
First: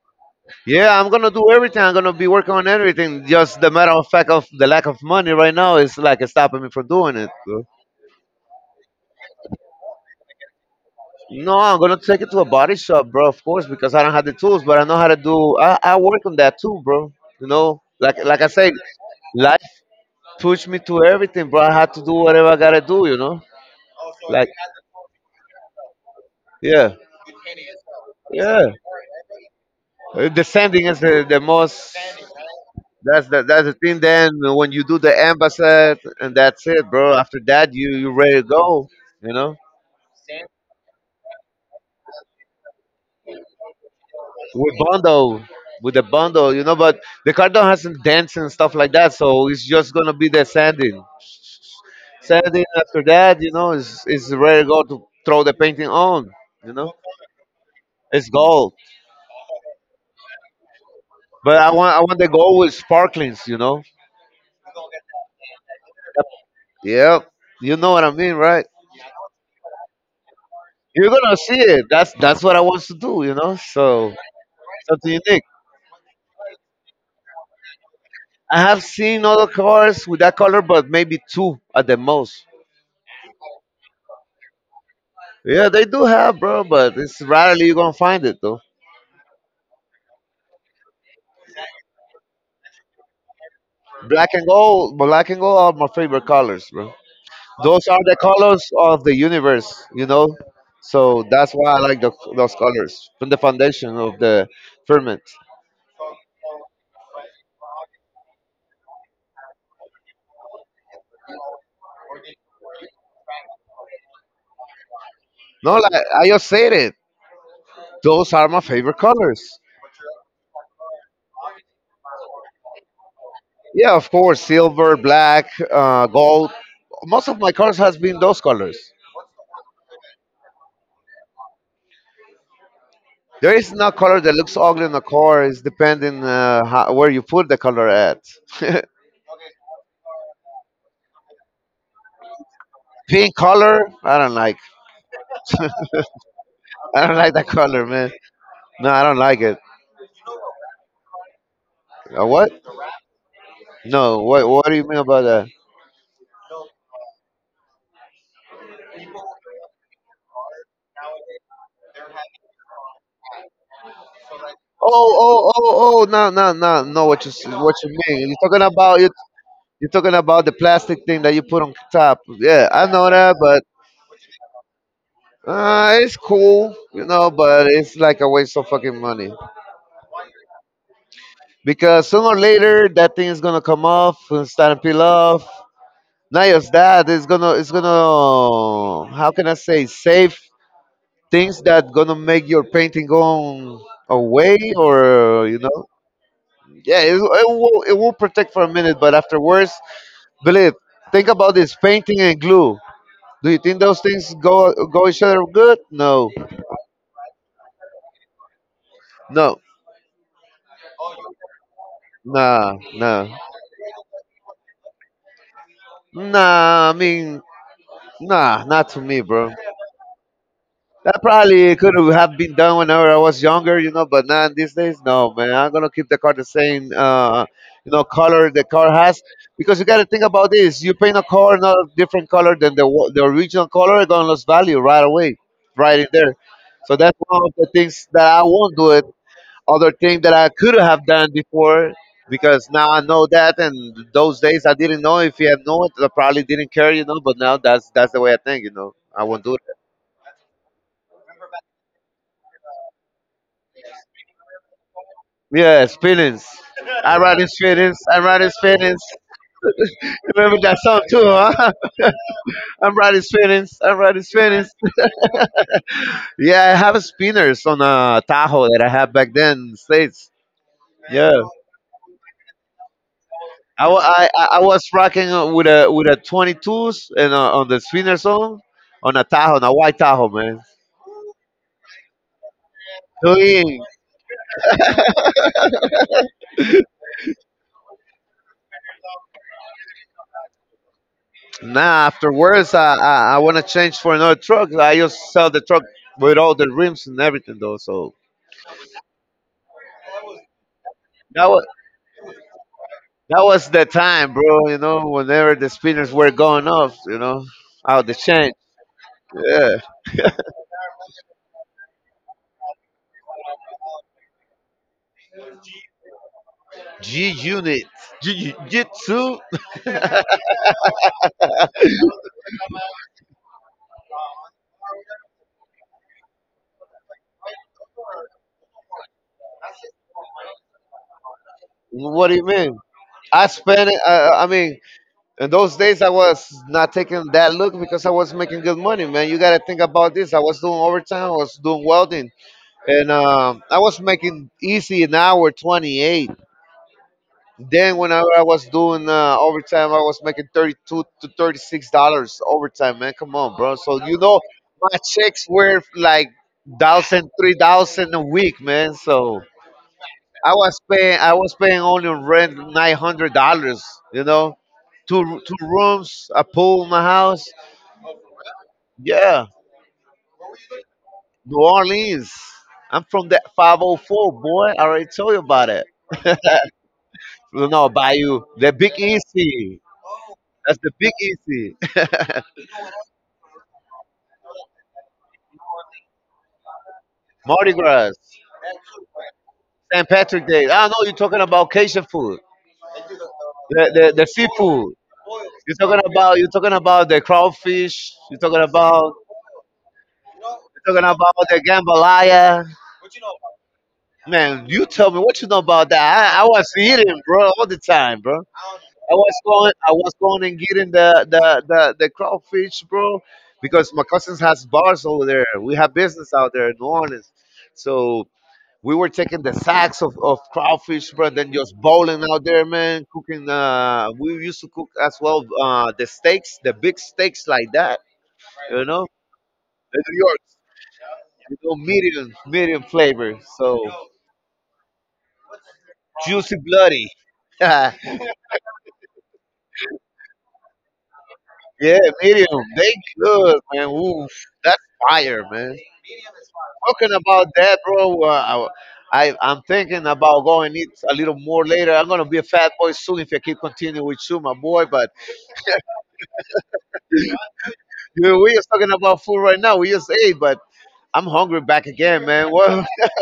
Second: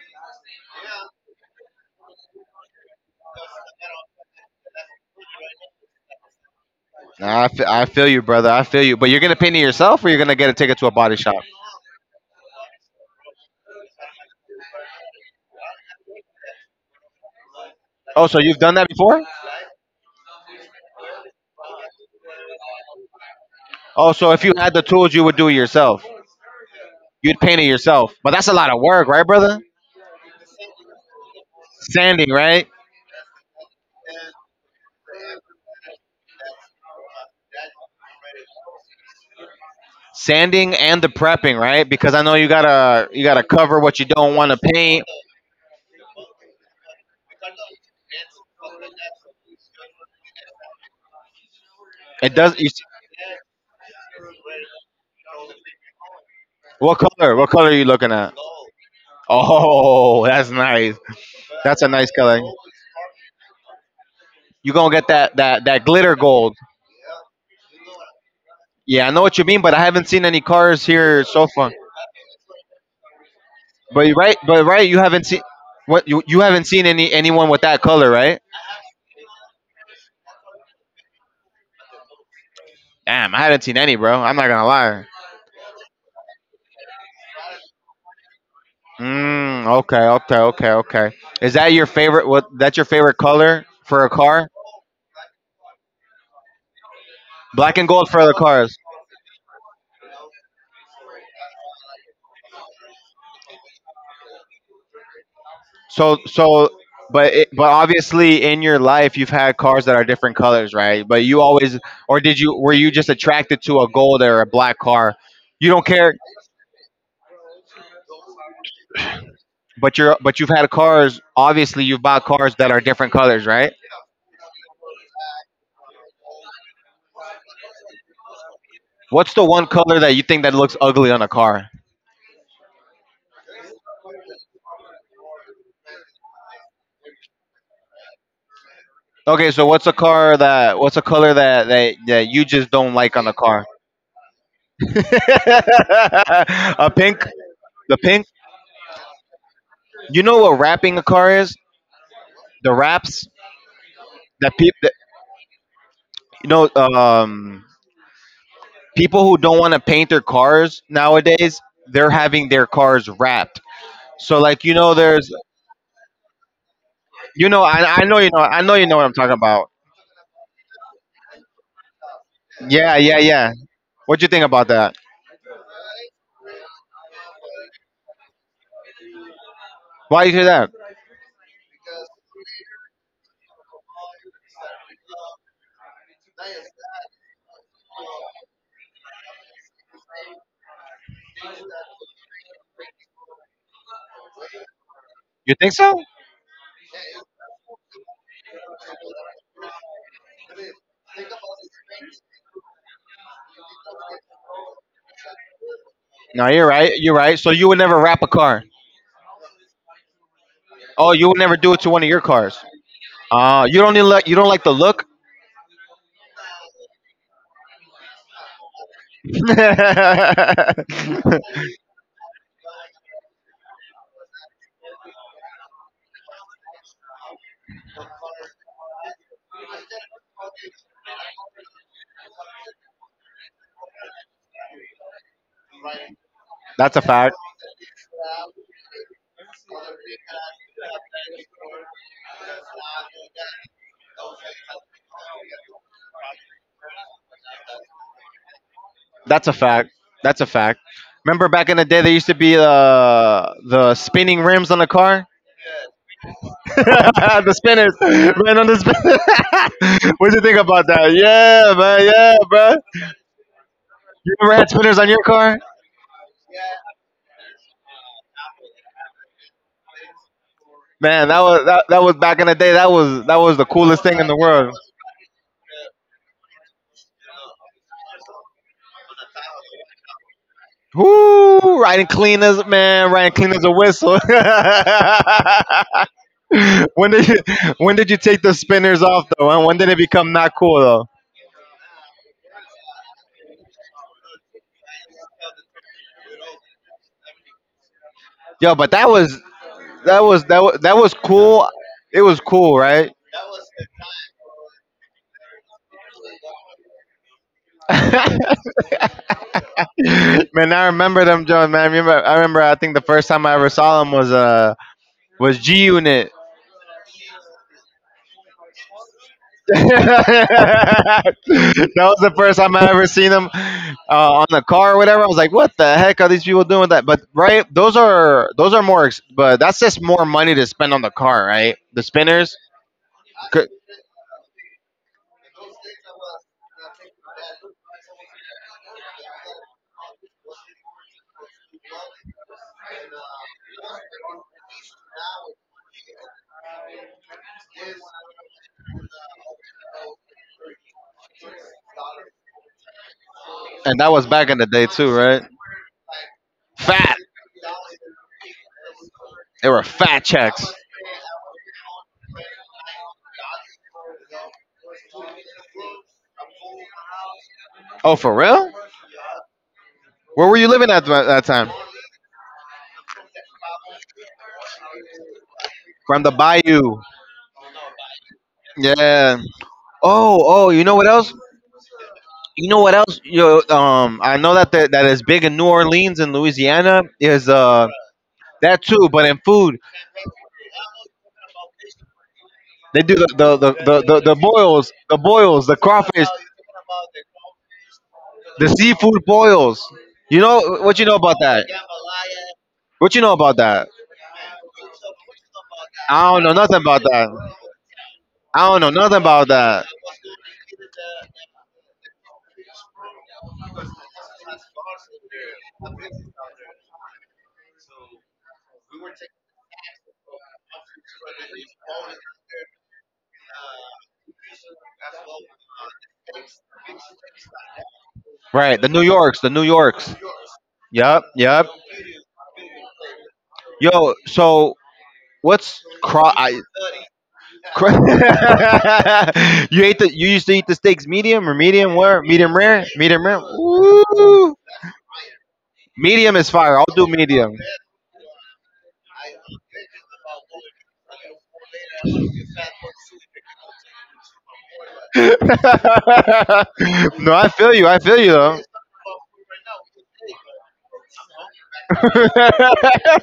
S2: Yeah, I'm gonna do everything. I'm gonna be working on everything. Just the matter of fact of the lack of money right now is like stopping me from doing it, bro.
S1: I feel you, brother. I feel you. But you're gonna paint it yourself, or you're gonna get a ticket to a body shop.
S2: No, I'm gonna take it to a body shop, bro. Of course, because I don't have the tools, but I know how to do. I work on that too, bro. You know, like
S1: Oh, so
S2: like I
S1: you've done
S2: said,
S1: that before?
S2: life pushed me to everything, bro. I had to do whatever I gotta do. You know,
S1: Oh, so if
S2: like
S1: you had the tools, you would do it yourself.
S2: yeah,
S1: You'd paint it yourself. But that's a
S2: yeah.
S1: lot of work, right, brother?
S2: The sanding is the most.
S1: Sanding, right?
S2: That's the thing. Then when you do the ambassad, and that's it, bro. After that, you ready to go. You know,
S1: Sanding and the prepping, right? Because I know you gotta cover what you don't want to
S2: with
S1: paint.
S2: bundle, with the bundle, you know. But the cardon has some dancing and stuff like that, so it's just gonna be the sanding.
S1: It does.
S2: Sanding
S1: You,
S2: after that, you know, is ready to go to throw the painting on. You know,
S1: what color? What color are you looking
S2: it's
S1: at?
S2: gold.
S1: Oh, [laughs] that's nice.
S2: But I
S1: That's a
S2: want I
S1: nice
S2: want the
S1: color.
S2: gold with sparklings. You know.
S1: You gonna get that that glitter gold?
S2: Yep. You know what I mean, right?
S1: Yeah, I know what you mean, but I haven't seen any cars
S2: You're
S1: here
S2: gonna
S1: so
S2: see
S1: far.
S2: it. That's what I want to do. You know,
S1: But you
S2: so
S1: right, but right, you
S2: something
S1: haven't seen
S2: unique.
S1: what you haven't seen any anyone with that color, right?
S2: I have seen other cars with that color, but maybe two at the most.
S1: Damn, I haven't seen any, bro. I'm not gonna lie.
S2: Yeah, they do have, bro, but it's rarely you're gonna find it though.
S1: Mm, okay, okay, okay, okay. Is that your favorite? What? That's your favorite color for a car?
S2: Black and gold are my favorite colors, bro.
S1: Black
S2: Those
S1: and
S2: are
S1: gold
S2: the
S1: for the
S2: colors
S1: cars.
S2: of the universe, you know. So that's why I like those colors from the foundation of the firmament.
S1: So so but it, but obviously in your life you've had cars that are different colors, right? But you always or did you were you just attracted to a gold or a black car? You
S2: No,
S1: don't
S2: like
S1: care,
S2: I just said it. Those are my favorite colors.
S1: but you're but you've had cars, obviously you've bought cars that are different colors, right?
S2: Yeah, of course, silver, black, gold. Most of my cars has been those colors.
S1: What's the one color that you think that looks ugly on a car?
S2: There is no color that looks ugly on a car. It's depending how, where you put the color at. [laughs]
S1: Okay, so what's a car that what's a color that you just don't like on a
S2: Pink
S1: car?
S2: color, I don't like.
S1: [laughs] A
S2: I don't
S1: pink,
S2: like that color,
S1: the
S2: man.
S1: pink.
S2: No, I don't like it.
S1: You know what wrapping a car is?
S2: What?
S1: The wraps
S2: No. What?
S1: that
S2: What do you
S1: people
S2: mean about that?
S1: you know, people who don't want to paint their cars nowadays, they're having their cars wrapped. So like you know,
S2: Oh,
S1: there's
S2: oh, oh, oh! No, no, no, no. What
S1: you know,
S2: what you
S1: I know you
S2: mean?
S1: know,
S2: You're
S1: I
S2: talking
S1: know you know
S2: about
S1: what
S2: you.
S1: I'm talking about.
S2: You're talking about the plastic thing that you put on top. Yeah, I
S1: Yeah,
S2: know
S1: yeah,
S2: that,
S1: yeah.
S2: but
S1: What you think about that?
S2: it's cool, you know. But it's like a waste of fucking money
S1: Why you do that?
S2: because sooner or later that thing is gonna come off and start to peel off. Not just that. It's going to It's gonna is gonna, how can I say, save things that gonna make your painting go away, or
S1: You
S2: you
S1: think
S2: know,
S1: so?
S2: yeah, it will, it will protect for a minute, but afterwards, believe, think about this, painting and glue, do you think those things go each other good? No,
S1: No, you're right. You're right. So you would never wrap a car.
S2: no,
S1: Oh, you would never do it to one of your cars.
S2: nah nah
S1: Oh, you don't like the look.
S2: nah, I mean, nah, not to me, bro. That probably could have been done whenever I was younger, you know, but not these days, no, man. I'm gonna keep the car the same, you know, color the car has, because you gotta think about this. You paint a car not a different color than the original color, it's gonna lose value right away, right in there.
S1: [laughs]
S2: So
S1: That's a
S2: that's
S1: fact.
S2: one of the things that I won't do it. Other thing that I could have done before, because now I know that, and those days I didn't know. If you had known it, I probably didn't care, you know. But now that's the way I think, you know. I won't
S1: That's a
S2: do it.
S1: fact. That's a fact. Remember back in the day, there used to be the spinning rims on the car,
S2: Yes, feelings.
S1: [laughs]
S2: I ride
S1: the
S2: his
S1: spinners,
S2: feelings. I ride
S1: man
S2: his
S1: on the
S2: feelings.
S1: spin. [laughs] What do you think
S2: Remember that
S1: about
S2: song
S1: that?
S2: too, huh?
S1: Yeah, man. Yeah, bro.
S2: [laughs] I'm riding spinners. I'm riding
S1: You ever had
S2: spinners.
S1: spinners on your car?
S2: Yeah, I have a spinners on a Tahoe that I had back then in the states.
S1: Man, that
S2: Yeah,
S1: was that, that was back in the day. That was the
S2: I, wa-
S1: coolest thing in the
S2: I
S1: world.
S2: was rocking with a 22s and on the spinners on a Tahoe, on a white Tahoe, man.
S1: Woo! Riding clean as man, riding clean as a
S2: Doing
S1: whistle. [laughs] when did you, when did you take the spinners off though? Huh? When did it become not cool though?
S2: nah. Afterwards, I want to change for another truck. I just sell the truck with all the rims and everything though. So
S1: Yo, but that was that was that was, that was
S2: that wa
S1: cool. It was cool, right?
S2: that was the time, bro. You know, whenever the spinners were going off, you know,
S1: [laughs]
S2: out the chain.
S1: Man,
S2: Yeah.
S1: I remember them, John. Man, I remember, I remember. I think the first time I ever saw them was G Unit.
S2: G Unit, G Jitsu.
S1: [laughs] That was the first time I ever seen them on the car or whatever. I was like, "What the heck are these people doing with that?" But right, those are more, but that's just more money to spend on the car, right? The
S2: What do you
S1: spinners,
S2: mean? I
S1: C-
S2: spent it. I mean, in those days, I was not taking that look because I was making good money, man. You got to think about this. I was doing overtime. I was doing welding, and I was making easy an hour 28. Then whenever I was doing overtime, I was making $32 to $36 overtime. Man, come on, bro.
S1: and
S2: So
S1: that
S2: you
S1: was
S2: know,
S1: back in the day
S2: my
S1: too, right?
S2: checks were like
S1: Fat,
S2: thousand, 3,000 a week, man. So
S1: they were fat checks.
S2: I was paying only rent $900. You know, two rooms, a pool in my house.
S1: Oh, for real?
S2: Yeah,
S1: Where were you living at that
S2: New
S1: time?
S2: Orleans. I'm from that 504, boy. I already told you about it.
S1: From the bayou.
S2: [laughs] No, Bayou, the Big
S1: Yeah.
S2: Easy.
S1: Oh, oh,
S2: That's
S1: you
S2: the
S1: know what
S2: Big
S1: else?
S2: Easy. [laughs]
S1: You know what else? Yo, I know that that is big in New Orleans and Louisiana is
S2: Mardi
S1: uh.
S2: Gras,
S1: That too, but in food,
S2: St. Patrick Day. I know you're talking about Cajun food,
S1: they do the
S2: the,
S1: the, the, the, the,
S2: the
S1: the boils,
S2: seafood. You're
S1: the
S2: talking
S1: crawfish,
S2: about, you're talking about the crawfish. You're talking
S1: the
S2: about,
S1: seafood boils. You know
S2: you're
S1: what you
S2: talking
S1: know
S2: about
S1: about
S2: the
S1: that?
S2: jambalaya.
S1: What you know about that?
S2: Man, you tell me what you know about
S1: I
S2: that. I
S1: don't know
S2: was
S1: nothing about
S2: eating,
S1: that.
S2: bro, all the time, bro.
S1: I don't know nothing about that.
S2: I was going and getting the crawfish, bro, because my cousins has bars over there. We have business out there in New Orleans, so we were taking the sacks of crawfish, bro, and then just bowling out there, man. Cooking, we used to cook as well the steaks, the big steaks like that,
S1: Right,
S2: you
S1: the New
S2: know.
S1: Yorks, the New
S2: The
S1: Yorks.
S2: New York,
S1: Yep,
S2: you
S1: yep.
S2: know, medium, medium flavor, so
S1: Yo, so what's craw?
S2: juicy, bloody. [laughs] Yeah,
S1: Cra- [laughs] you ate the. You used to eat the steaks medium or medium rare? Medium
S2: medium,
S1: rare?
S2: they
S1: Medium rare?
S2: good, man. Ooh,
S1: Ooh.
S2: that's fire, man.
S1: Medium is fire. I'll do
S2: Talking about
S1: medium. [laughs]
S2: that, bro, I'm thinking about going eat a little more later. I'm gonna be a fat boy soon if I keep continuing with you, my boy, but.
S1: No, I feel you. I feel you
S2: Dude, we
S1: though.
S2: are talking about food right now. We just ate, but I'm hungry back again, man. What?
S1: [laughs]
S2: [laughs]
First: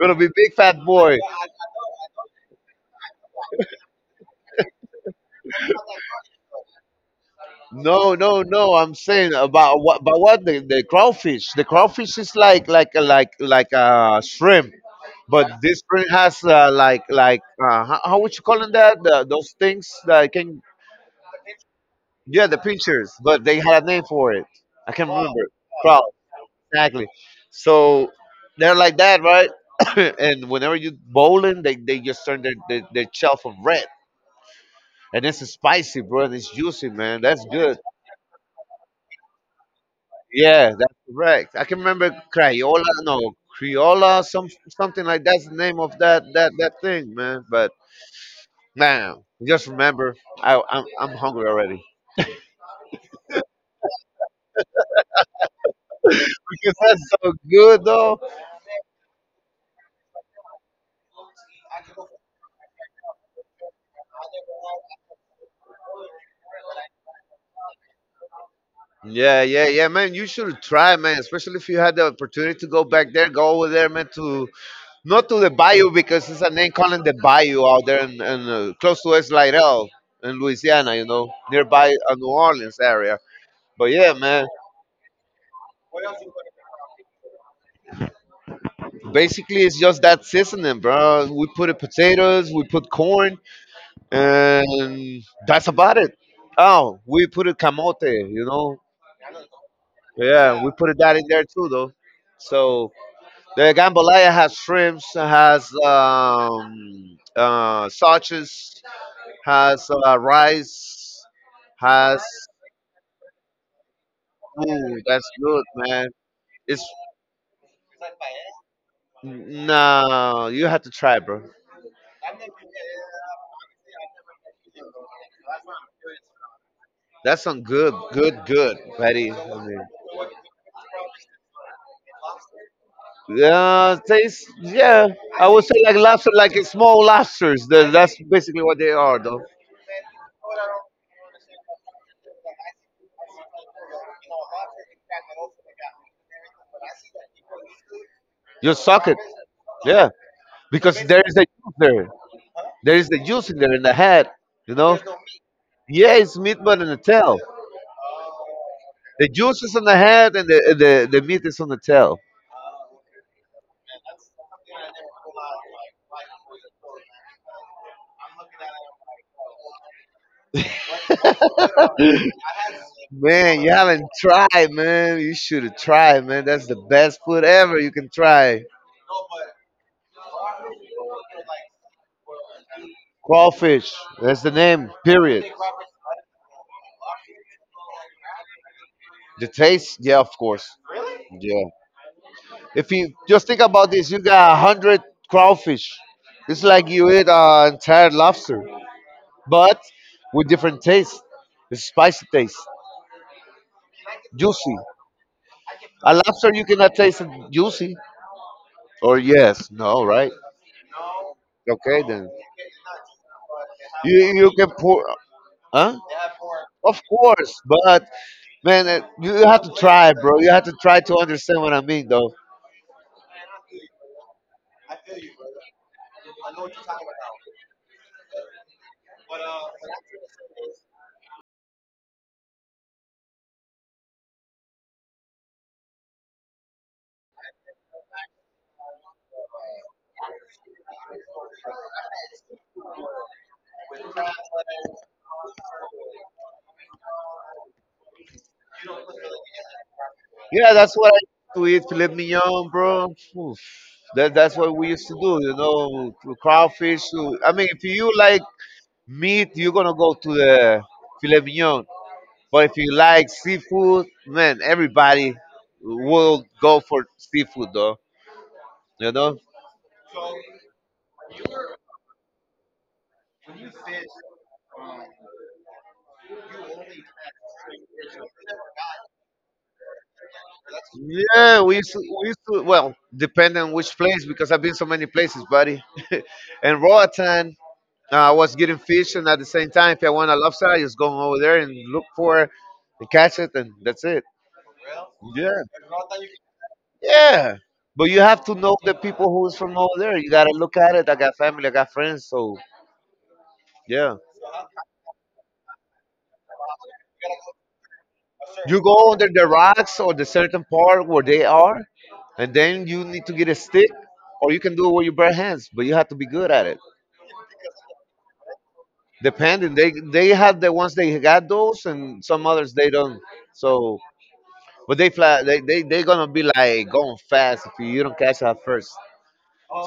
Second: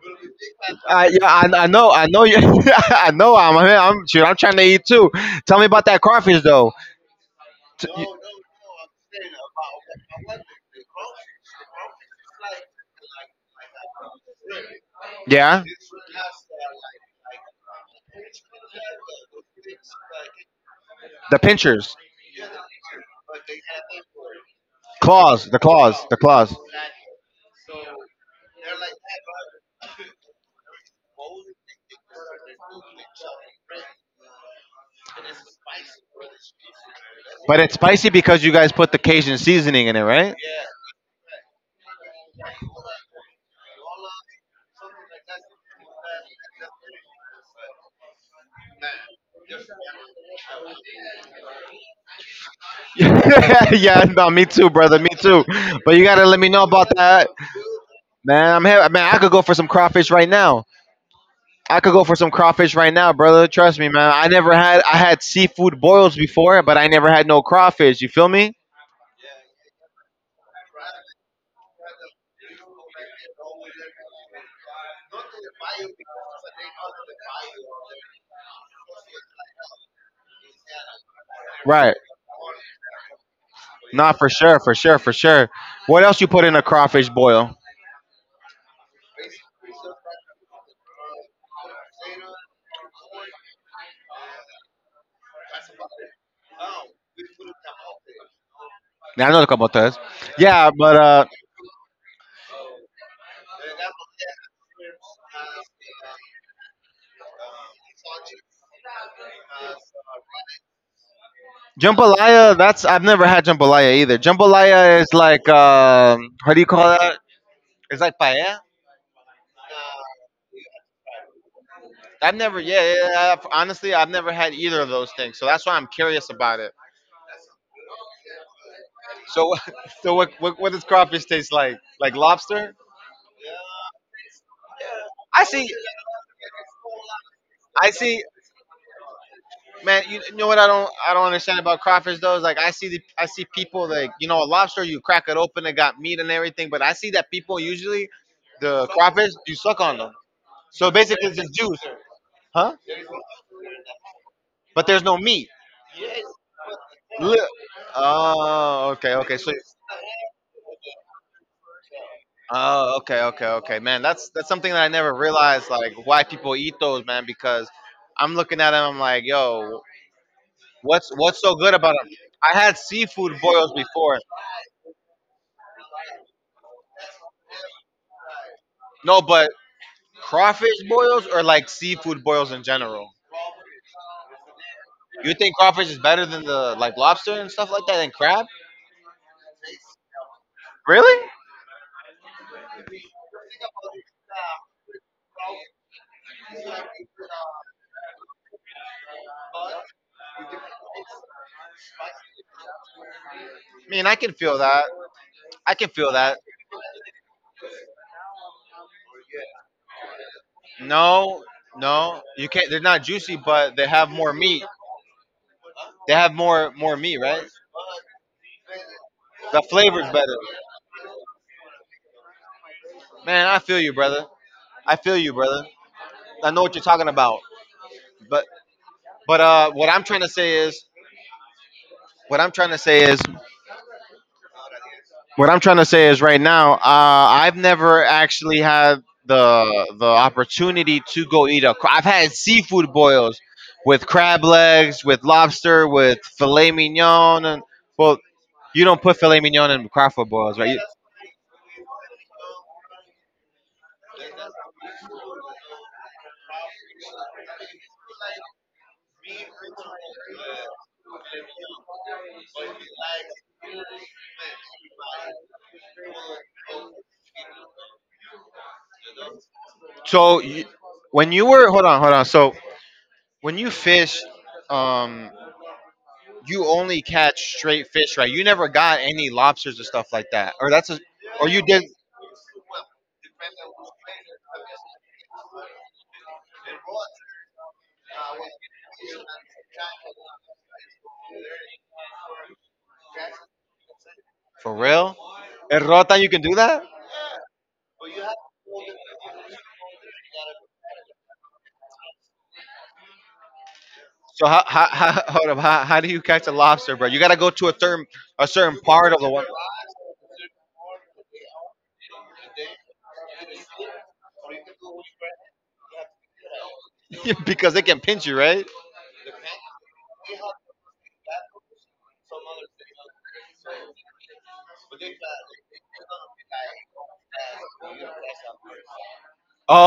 S2: Gonna be big fat
S1: yeah,
S2: boy.
S1: I know. I know you. [laughs] I know. I'm. I'm. Shoot, I'm trying to eat too. Tell me about that crawfish though. T-
S2: No,
S1: you-
S2: no, no. I'm saying about what? About what? The crawfish. The crawfish is like like shrimp, but
S1: Yeah.
S2: this shrimp has, like how would you call it that? Those things that can,
S1: The pinchers,
S2: yeah, the pinchers, but they had a name for it. I can't remember.
S1: claws, the claws.
S2: Exactly. So they're like that, right? [coughs] And whenever you bowling, they just turn their shelf of red. And it's spicy, bro. And it's juicy, man. That's
S1: But it's
S2: good.
S1: spicy because you guys put the Cajun seasoning in it, right?
S2: Yeah, that's correct. I can remember Crayola, no, Criolla, something like that's the name of that thing, man. But man, just remember, I'm hungry already.
S1: [laughs] Yeah, no, me too, brother, me too. But you gotta let me
S2: [laughs]
S1: know
S2: Because
S1: about
S2: that's
S1: that,
S2: so good, though.
S1: man. I'm here, man. I could go for some crawfish right now. I could go for some crawfish right now, brother. Trust me, man. I never had I had seafood boils before, but I never had no crawfish. You feel me?
S2: Yeah, yeah, yeah, man. You should try, man. Especially if you had the opportunity to go back there, go over there, man, to, not to the bayou, because it's a name calling the bayou out there in, close to West Lydell in Louisiana, you know, nearby
S1: Right.
S2: New Orleans area. But
S1: Nah,
S2: yeah,
S1: for
S2: man,
S1: sure, for sure, for sure. What else you put in a crawfish boil?
S2: basically it's just that seasoning, bro. We put it potatoes, we put corn, and that's about it. Oh, we put it camote, you know.
S1: Now I know the couple of those.
S2: Yeah, we
S1: Yeah, but
S2: put that in there too, though. So the jambalaya has shrimps, has sausages, has rice, has,
S1: Jambalaya, that's I've never had jambalaya either. Jambalaya
S2: ooh,
S1: is
S2: that's
S1: like
S2: good, man.
S1: how do you
S2: It's,
S1: call that? It's like paella.
S2: no, you have to try, bro.
S1: I've never, yeah, yeah, yeah, honestly, I've never had either of those things, so that's why I'm curious about it.
S2: That's some good, good, good, Betty.
S1: So,
S2: I mean,
S1: [laughs] so what does crawfish taste like? Like lobster?
S2: yeah, tastes. Yeah,
S1: I
S2: I would
S1: see,
S2: say like lobster, like it's small lobsters.
S1: I
S2: That's
S1: see,
S2: basically what they are, though.
S1: man. You know what I don't understand about crawfish though. Is like I see, I see people like, you know, a lobster, you crack it open, it got meat and everything, but I see that people usually,
S2: You
S1: the
S2: suck it,
S1: crawfish, you suck on
S2: yeah,
S1: them. So
S2: because there
S1: basically,
S2: is
S1: it's
S2: a
S1: just
S2: juice
S1: juice,
S2: there.
S1: huh?
S2: There is the juice in there in the head, you
S1: But
S2: know.
S1: there's no meat.
S2: Yeah, it's meat, but in the tail.
S1: Li- oh, okay,
S2: The
S1: okay. So,
S2: juice is on the head, and the meat is on the tail.
S1: oh, okay, okay, okay. Man, that's something that I never realized. Like, why people eat those, man? Because I'm looking at them, I'm like, yo, what's so good about them?
S2: [laughs]
S1: I had seafood
S2: Man, you
S1: boils
S2: haven't
S1: before.
S2: tried, man. You should have tried, man. That's the best food ever you can try.
S1: No, but crawfish boils or like seafood boils in general.
S2: Crawfish. That's the name,
S1: You
S2: period.
S1: think crawfish is better than the like lobster and stuff like that and crab?
S2: The taste? Yeah, of course.
S1: Really?
S2: Yeah. If you just think about this, you got 100 crawfish. It's like you eat an entire lobster, but with different taste. It's spicy taste,
S1: I mean, I can feel
S2: juicy.
S1: that. I can
S2: A
S1: feel that.
S2: lobster you cannot taste it juicy. Or yes, no, right?
S1: No,
S2: Okay
S1: no,
S2: then.
S1: you can't. They're not juicy, but they have
S2: You
S1: more
S2: you
S1: meat.
S2: can pour, huh?
S1: They have more
S2: Of
S1: meat, right?
S2: course, but man, you you have
S1: The
S2: to
S1: flavor's
S2: try, bro.
S1: better.
S2: You have to try to understand what I mean, though.
S1: Man, I feel you, brother. I feel you, brother. I know what you're talking about. But but what I'm trying to say is what I'm trying to say is what I'm trying to say is right now, I've never actually had the opportunity to go eat a I've had seafood boils with crab legs, with lobster, with filet mignon and well, you don't put filet mignon in crawford boils, right?
S2: Yeah, that's what I used to eat filet mignon, bro. Oof. That's what we used to do, you know, to crawfish. To, I mean, if you like meat, you're gonna go to the filet mignon. But if you like seafood, man, everybody will go for seafood, though. You know,
S1: So you, when you were hold on, hold on. So when you fish, um, you only catch straight fish, right? You never got any lobsters or stuff like that, or that's a, or you
S2: yeah, we
S1: did
S2: used to, we used to, well, depending on which place, because I've been so many places, buddy. [laughs] And Roatan, I was getting fish, and at the same time, if I want a lobster, I just go over there and look for it and catch it, and that's it.
S1: for real.
S2: Yeah,
S1: In Rota, you can do that.
S2: yeah. But you have to know the people who's from over there. You gotta look at it. I got family, I got friends, so yeah.
S1: So [laughs] how hold up, how do you catch a lobster, bro? You gotta go to a certain
S2: You go
S1: part of
S2: under
S1: the
S2: the
S1: water.
S2: rocks or the certain part where they are, and then you need to get a stick, or you can do it with your bare hands, but you have to be good at it.
S1: [laughs] Because they can pinch you, right?
S2: Depending, they have the ones they got those, and some others they don't. So, but they fly. They gonna be like going fast if you don't catch it at first.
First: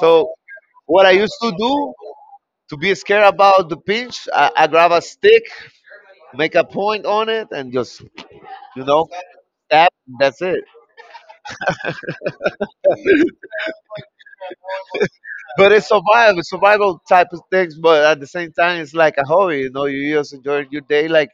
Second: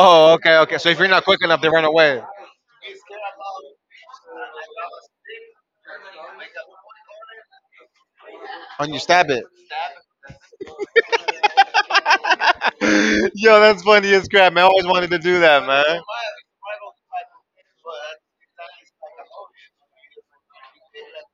S2: So
S1: okay, okay. So if
S2: what
S1: you're
S2: I
S1: not
S2: used
S1: quick
S2: to
S1: enough, they run
S2: do
S1: away
S2: to be scared about the pinch, I grab a stick, make a point on it, and just, you
S1: and you
S2: know,
S1: stab it.
S2: tap. That's it.
S1: [laughs] Yo, that's funny as crap, man. I always wanted to do that,
S2: But
S1: man.
S2: it's survival type of things. But at the same time, it's like a hobby. You know, you just enjoy your day. Like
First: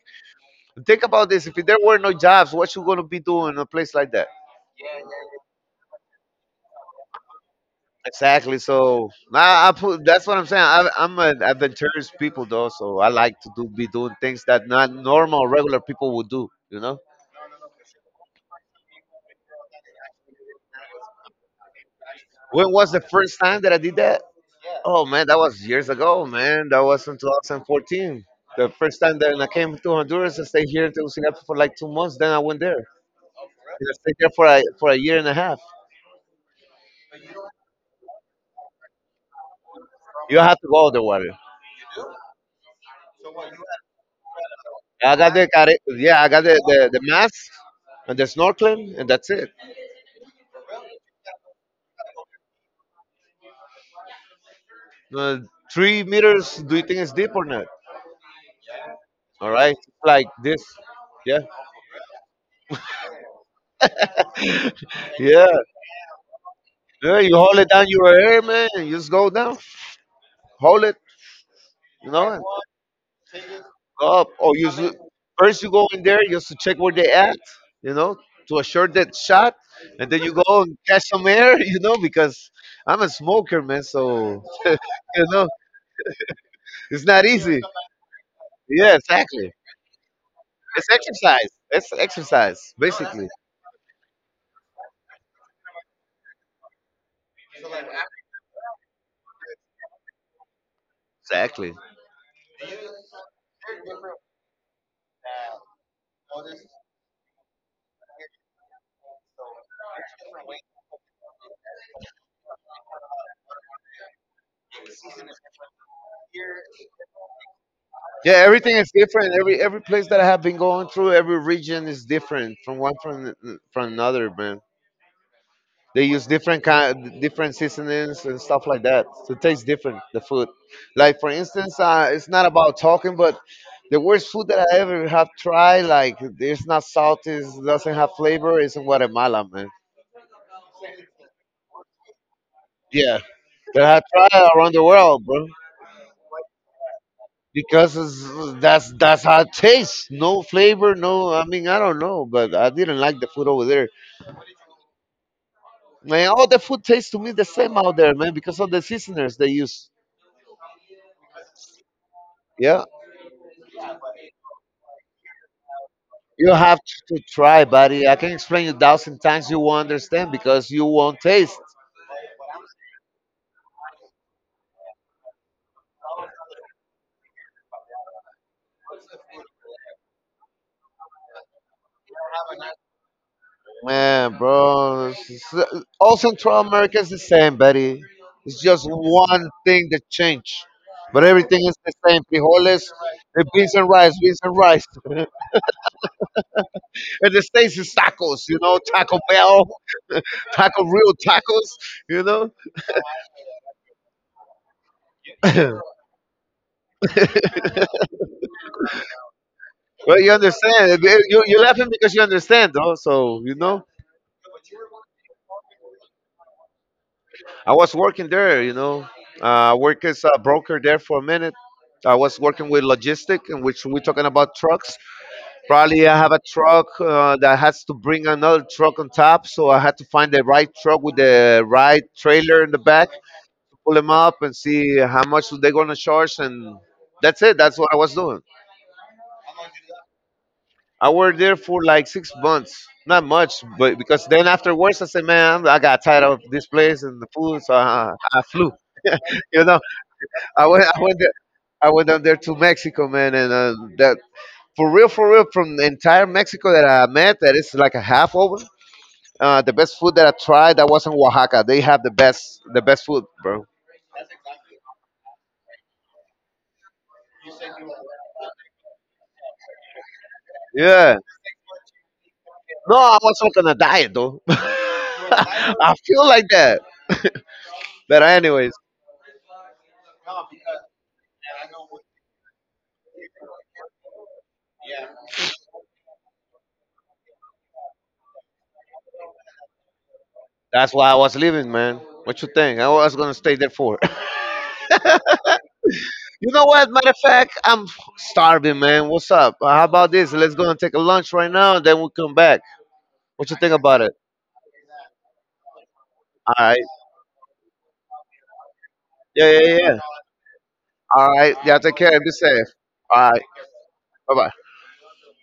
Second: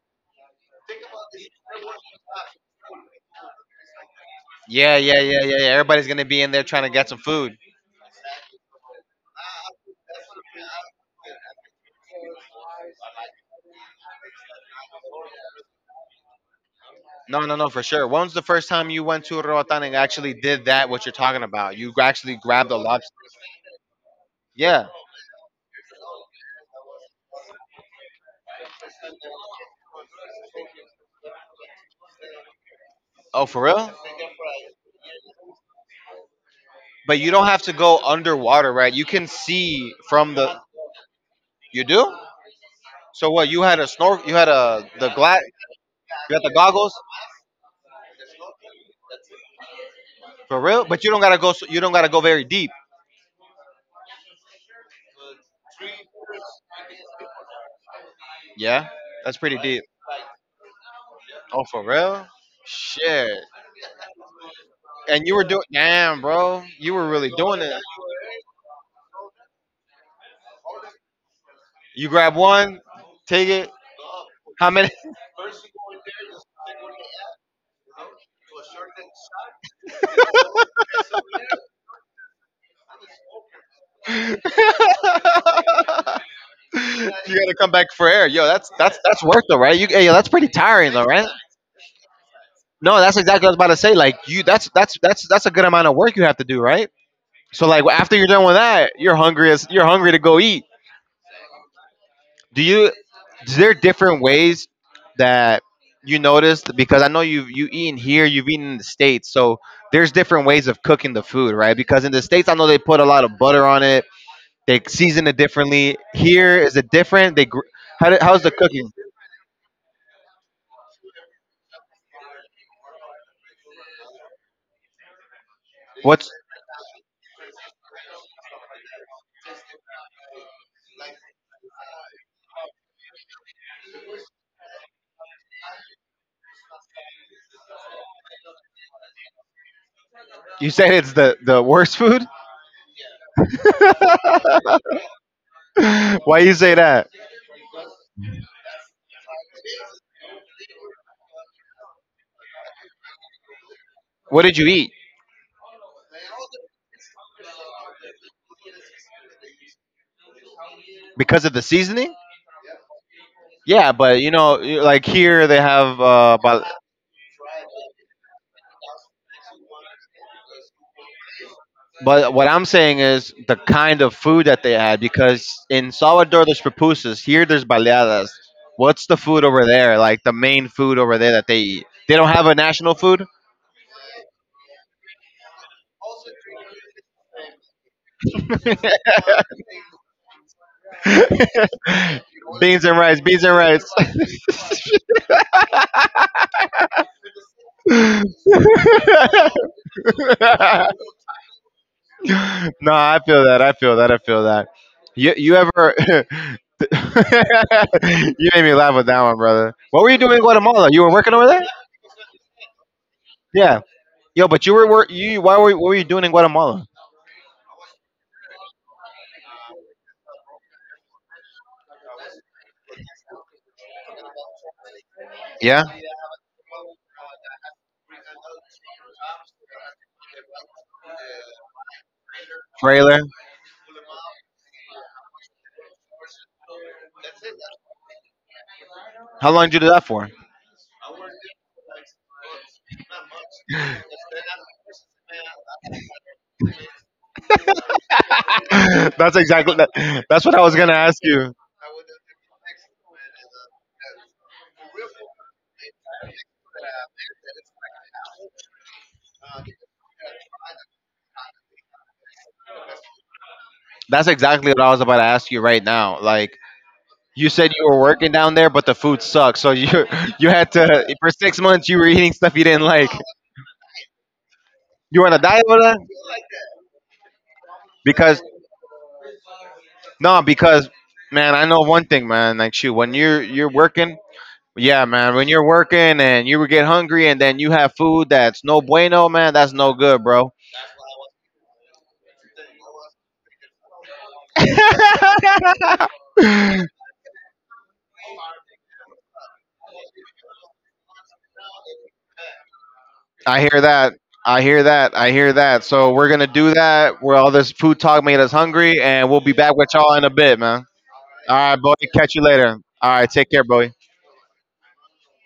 S2: think about this: if there were no jobs, what you gonna be doing in a place like that?
S1: Yeah, yeah, yeah, yeah, yeah. Everybody's gonna be in there trying to get some food.
S2: Exactly. So nah, I put, that's what I'm saying. I'm an adventurous people though, so I like to do be doing things that not normal regular people would do. You know.
S1: No, no, no, for sure. When was the first time you went to Roatan and actually did that? What you're talking about? You actually grabbed
S2: When
S1: a
S2: was the
S1: lobster.
S2: first time that I did that?
S1: Yeah.
S2: Oh man, that was years ago, man. That was in 2014. The first time that I came to Honduras, I stayed here in Tegucigalpa for like 2 months. Then I went there. And
S1: Oh, for real?
S2: I stayed there for a year and a half.
S1: But you don't have to go underwater, right? You can see from
S2: You have
S1: the.
S2: to go underwater.
S1: You do? So what? You had a snor. You had a the
S2: I got
S1: glass.
S2: the care- yeah, I
S1: You had
S2: got
S1: the
S2: the, the,
S1: goggles.
S2: the mask and the snorkeling, and that's it.
S1: For real? But you don't gotta go. You don't gotta go very deep.
S2: Uh, 3 meters, do you think it's deep or not?
S1: Yeah, that's
S2: All
S1: pretty
S2: right,
S1: deep.
S2: like this. Yeah,
S1: Oh, for real? Shit. And you were
S2: yeah.
S1: doing, damn, bro. You were
S2: Yeah,
S1: really
S2: you hold
S1: doing
S2: it
S1: it.
S2: down your hair, man. You just go down, hold it,
S1: You
S2: you know,
S1: grab
S2: and
S1: one, take it.
S2: up.
S1: How many?
S2: First you go in there just to check where they at, you know, to assure that shot, and then you go and catch some air, [laughs] you know, because I'm a smoker, man.
S1: [laughs]
S2: So
S1: You
S2: you know,
S1: gotta
S2: it's not easy.
S1: come back for air, yo. That's
S2: Yeah,
S1: that's that's worth
S2: exactly.
S1: it, right? You, hey, yo, that's pretty
S2: It's
S1: tiring, though, right?
S2: exercise. It's exercise,
S1: No, that's
S2: basically.
S1: exactly what I was about to say. Like you, that's that's a good amount of work you have to do, right? So like after you're done with that, you're hungry to go eat.
S2: Exactly.
S1: Do you is there different ways that you noticed, because I know you've you eaten here, you've eaten in the states, so there's different ways of cooking the food, right? Because in the states I know they put a lot of butter on it, they season it differently. Here is it different? How do,
S2: Yeah,
S1: how's the
S2: everything is
S1: cooking?
S2: different. Every place that I have been going through, every region is different from one from another, man. They use
S1: What's
S2: different kind, different seasonings and stuff like that. So it tastes different. The food, like for instance, it's not about talking, but the worst food that I ever have tried, like it's not salty, it doesn't have flavor, is in Guatemala, man.
S1: you said it's the worst food?
S2: Yeah, that I tried around the
S1: [laughs]
S2: world, bro.
S1: Why you say that?
S2: That's how it tastes. No flavor, no. I mean, I don't know, but I didn't like the food over there.
S1: What did you eat?
S2: Man, all the food tastes to me the same out there, man, because of the seasoners they use.
S1: Because of the seasoning.
S2: Yeah,
S1: Yeah, but you know, like here they have,
S2: you have to try, buddy. I can explain you thousand times, you won't understand because you won't taste.
S1: but what I'm saying is the kind of food that they had, because in Salvador there's pupusas, here there's baleadas. What's the food over there? Like the main food over there that they eat? They don't have a national food.
S2: Man, bro, all Central America is the same, buddy. It's
S1: [laughs]
S2: just one thing that changed, but everything is the same. Frijoles,
S1: Beans and rice,
S2: eh,
S1: beans and
S2: beans
S1: rice.
S2: and rice, beans and rice. [laughs] And the states is tacos, you know, Taco Bell, [laughs] taco
S1: [laughs]
S2: real tacos, you know.
S1: [laughs] No, I feel that. I feel that. I feel that. You
S2: [clears throat] [laughs]
S1: ever [laughs] you made me laugh with that one, brother. What were
S2: Well,
S1: you
S2: you
S1: doing in Guatemala?
S2: understand.
S1: You were working
S2: You,
S1: over
S2: you're
S1: there?
S2: laughing because you understand, though. So, you
S1: Yeah.
S2: know,
S1: Yo, but you why were what were you doing in Guatemala?
S2: I was working there, you know. I worked as a broker there for a minute. I was working with logistic, in which we're talking about trucks.
S1: Yeah?
S2: Probably I have a truck that has to bring another truck on top. So I had to find the right truck with the right trailer in the back,
S1: Trailer.
S2: pull them up and see how much they're going to charge. And that's it. That's what I was doing.
S1: How long did you do that for?
S2: I worked there for like 6 months. Not much, but because then afterwards I said, man, I got tired of this place and the food, so I flew.
S1: [laughs]
S2: [laughs] You know,
S1: That's what I
S2: I
S1: was
S2: went,
S1: going to
S2: I went,
S1: ask
S2: there,
S1: you.
S2: I went down there to Mexico, man, and that for real, from the entire Mexico that I met, that is like a half over. The best food that I tried that was in Oaxaca. They have the best food, bro.
S1: That's exactly what I was about to ask you right now. Like you said you were working down there, but the food sucks. So you [laughs] you had
S2: Yeah.
S1: to for 6 months you were eating stuff you didn't
S2: No,
S1: like.
S2: I was not on a diet though. [laughs]
S1: You want to die over
S2: I
S1: that?
S2: feel like that. But
S1: Because
S2: anyways,
S1: no, because man, I know one thing, man. Like shoot, when you're working, yeah, man. When you're working and you get hungry and then you have food that's no bueno, man. That's no good, bro.
S2: that's why I was leaving, man. What you think? I was gonna stay there for. [laughs]
S1: [laughs]
S2: You know what? Matter of fact, I'm starving, man. What's up? How about this? Let's go and take a lunch right now, and then we'll come back. What you
S1: I
S2: think
S1: hear
S2: about it?
S1: that. I hear that. I hear that. So we're gonna
S2: All
S1: do
S2: right.
S1: that. Where all this food talk made us hungry, and we'll
S2: Yeah,
S1: be
S2: yeah,
S1: back with
S2: yeah.
S1: y'all in a bit, man.
S2: All right.
S1: All
S2: Yeah,
S1: right,
S2: take
S1: boy.
S2: care. Be
S1: Catch you
S2: safe.
S1: later. All
S2: All
S1: right.
S2: right.
S1: Take care, boy.
S2: Bye, bye.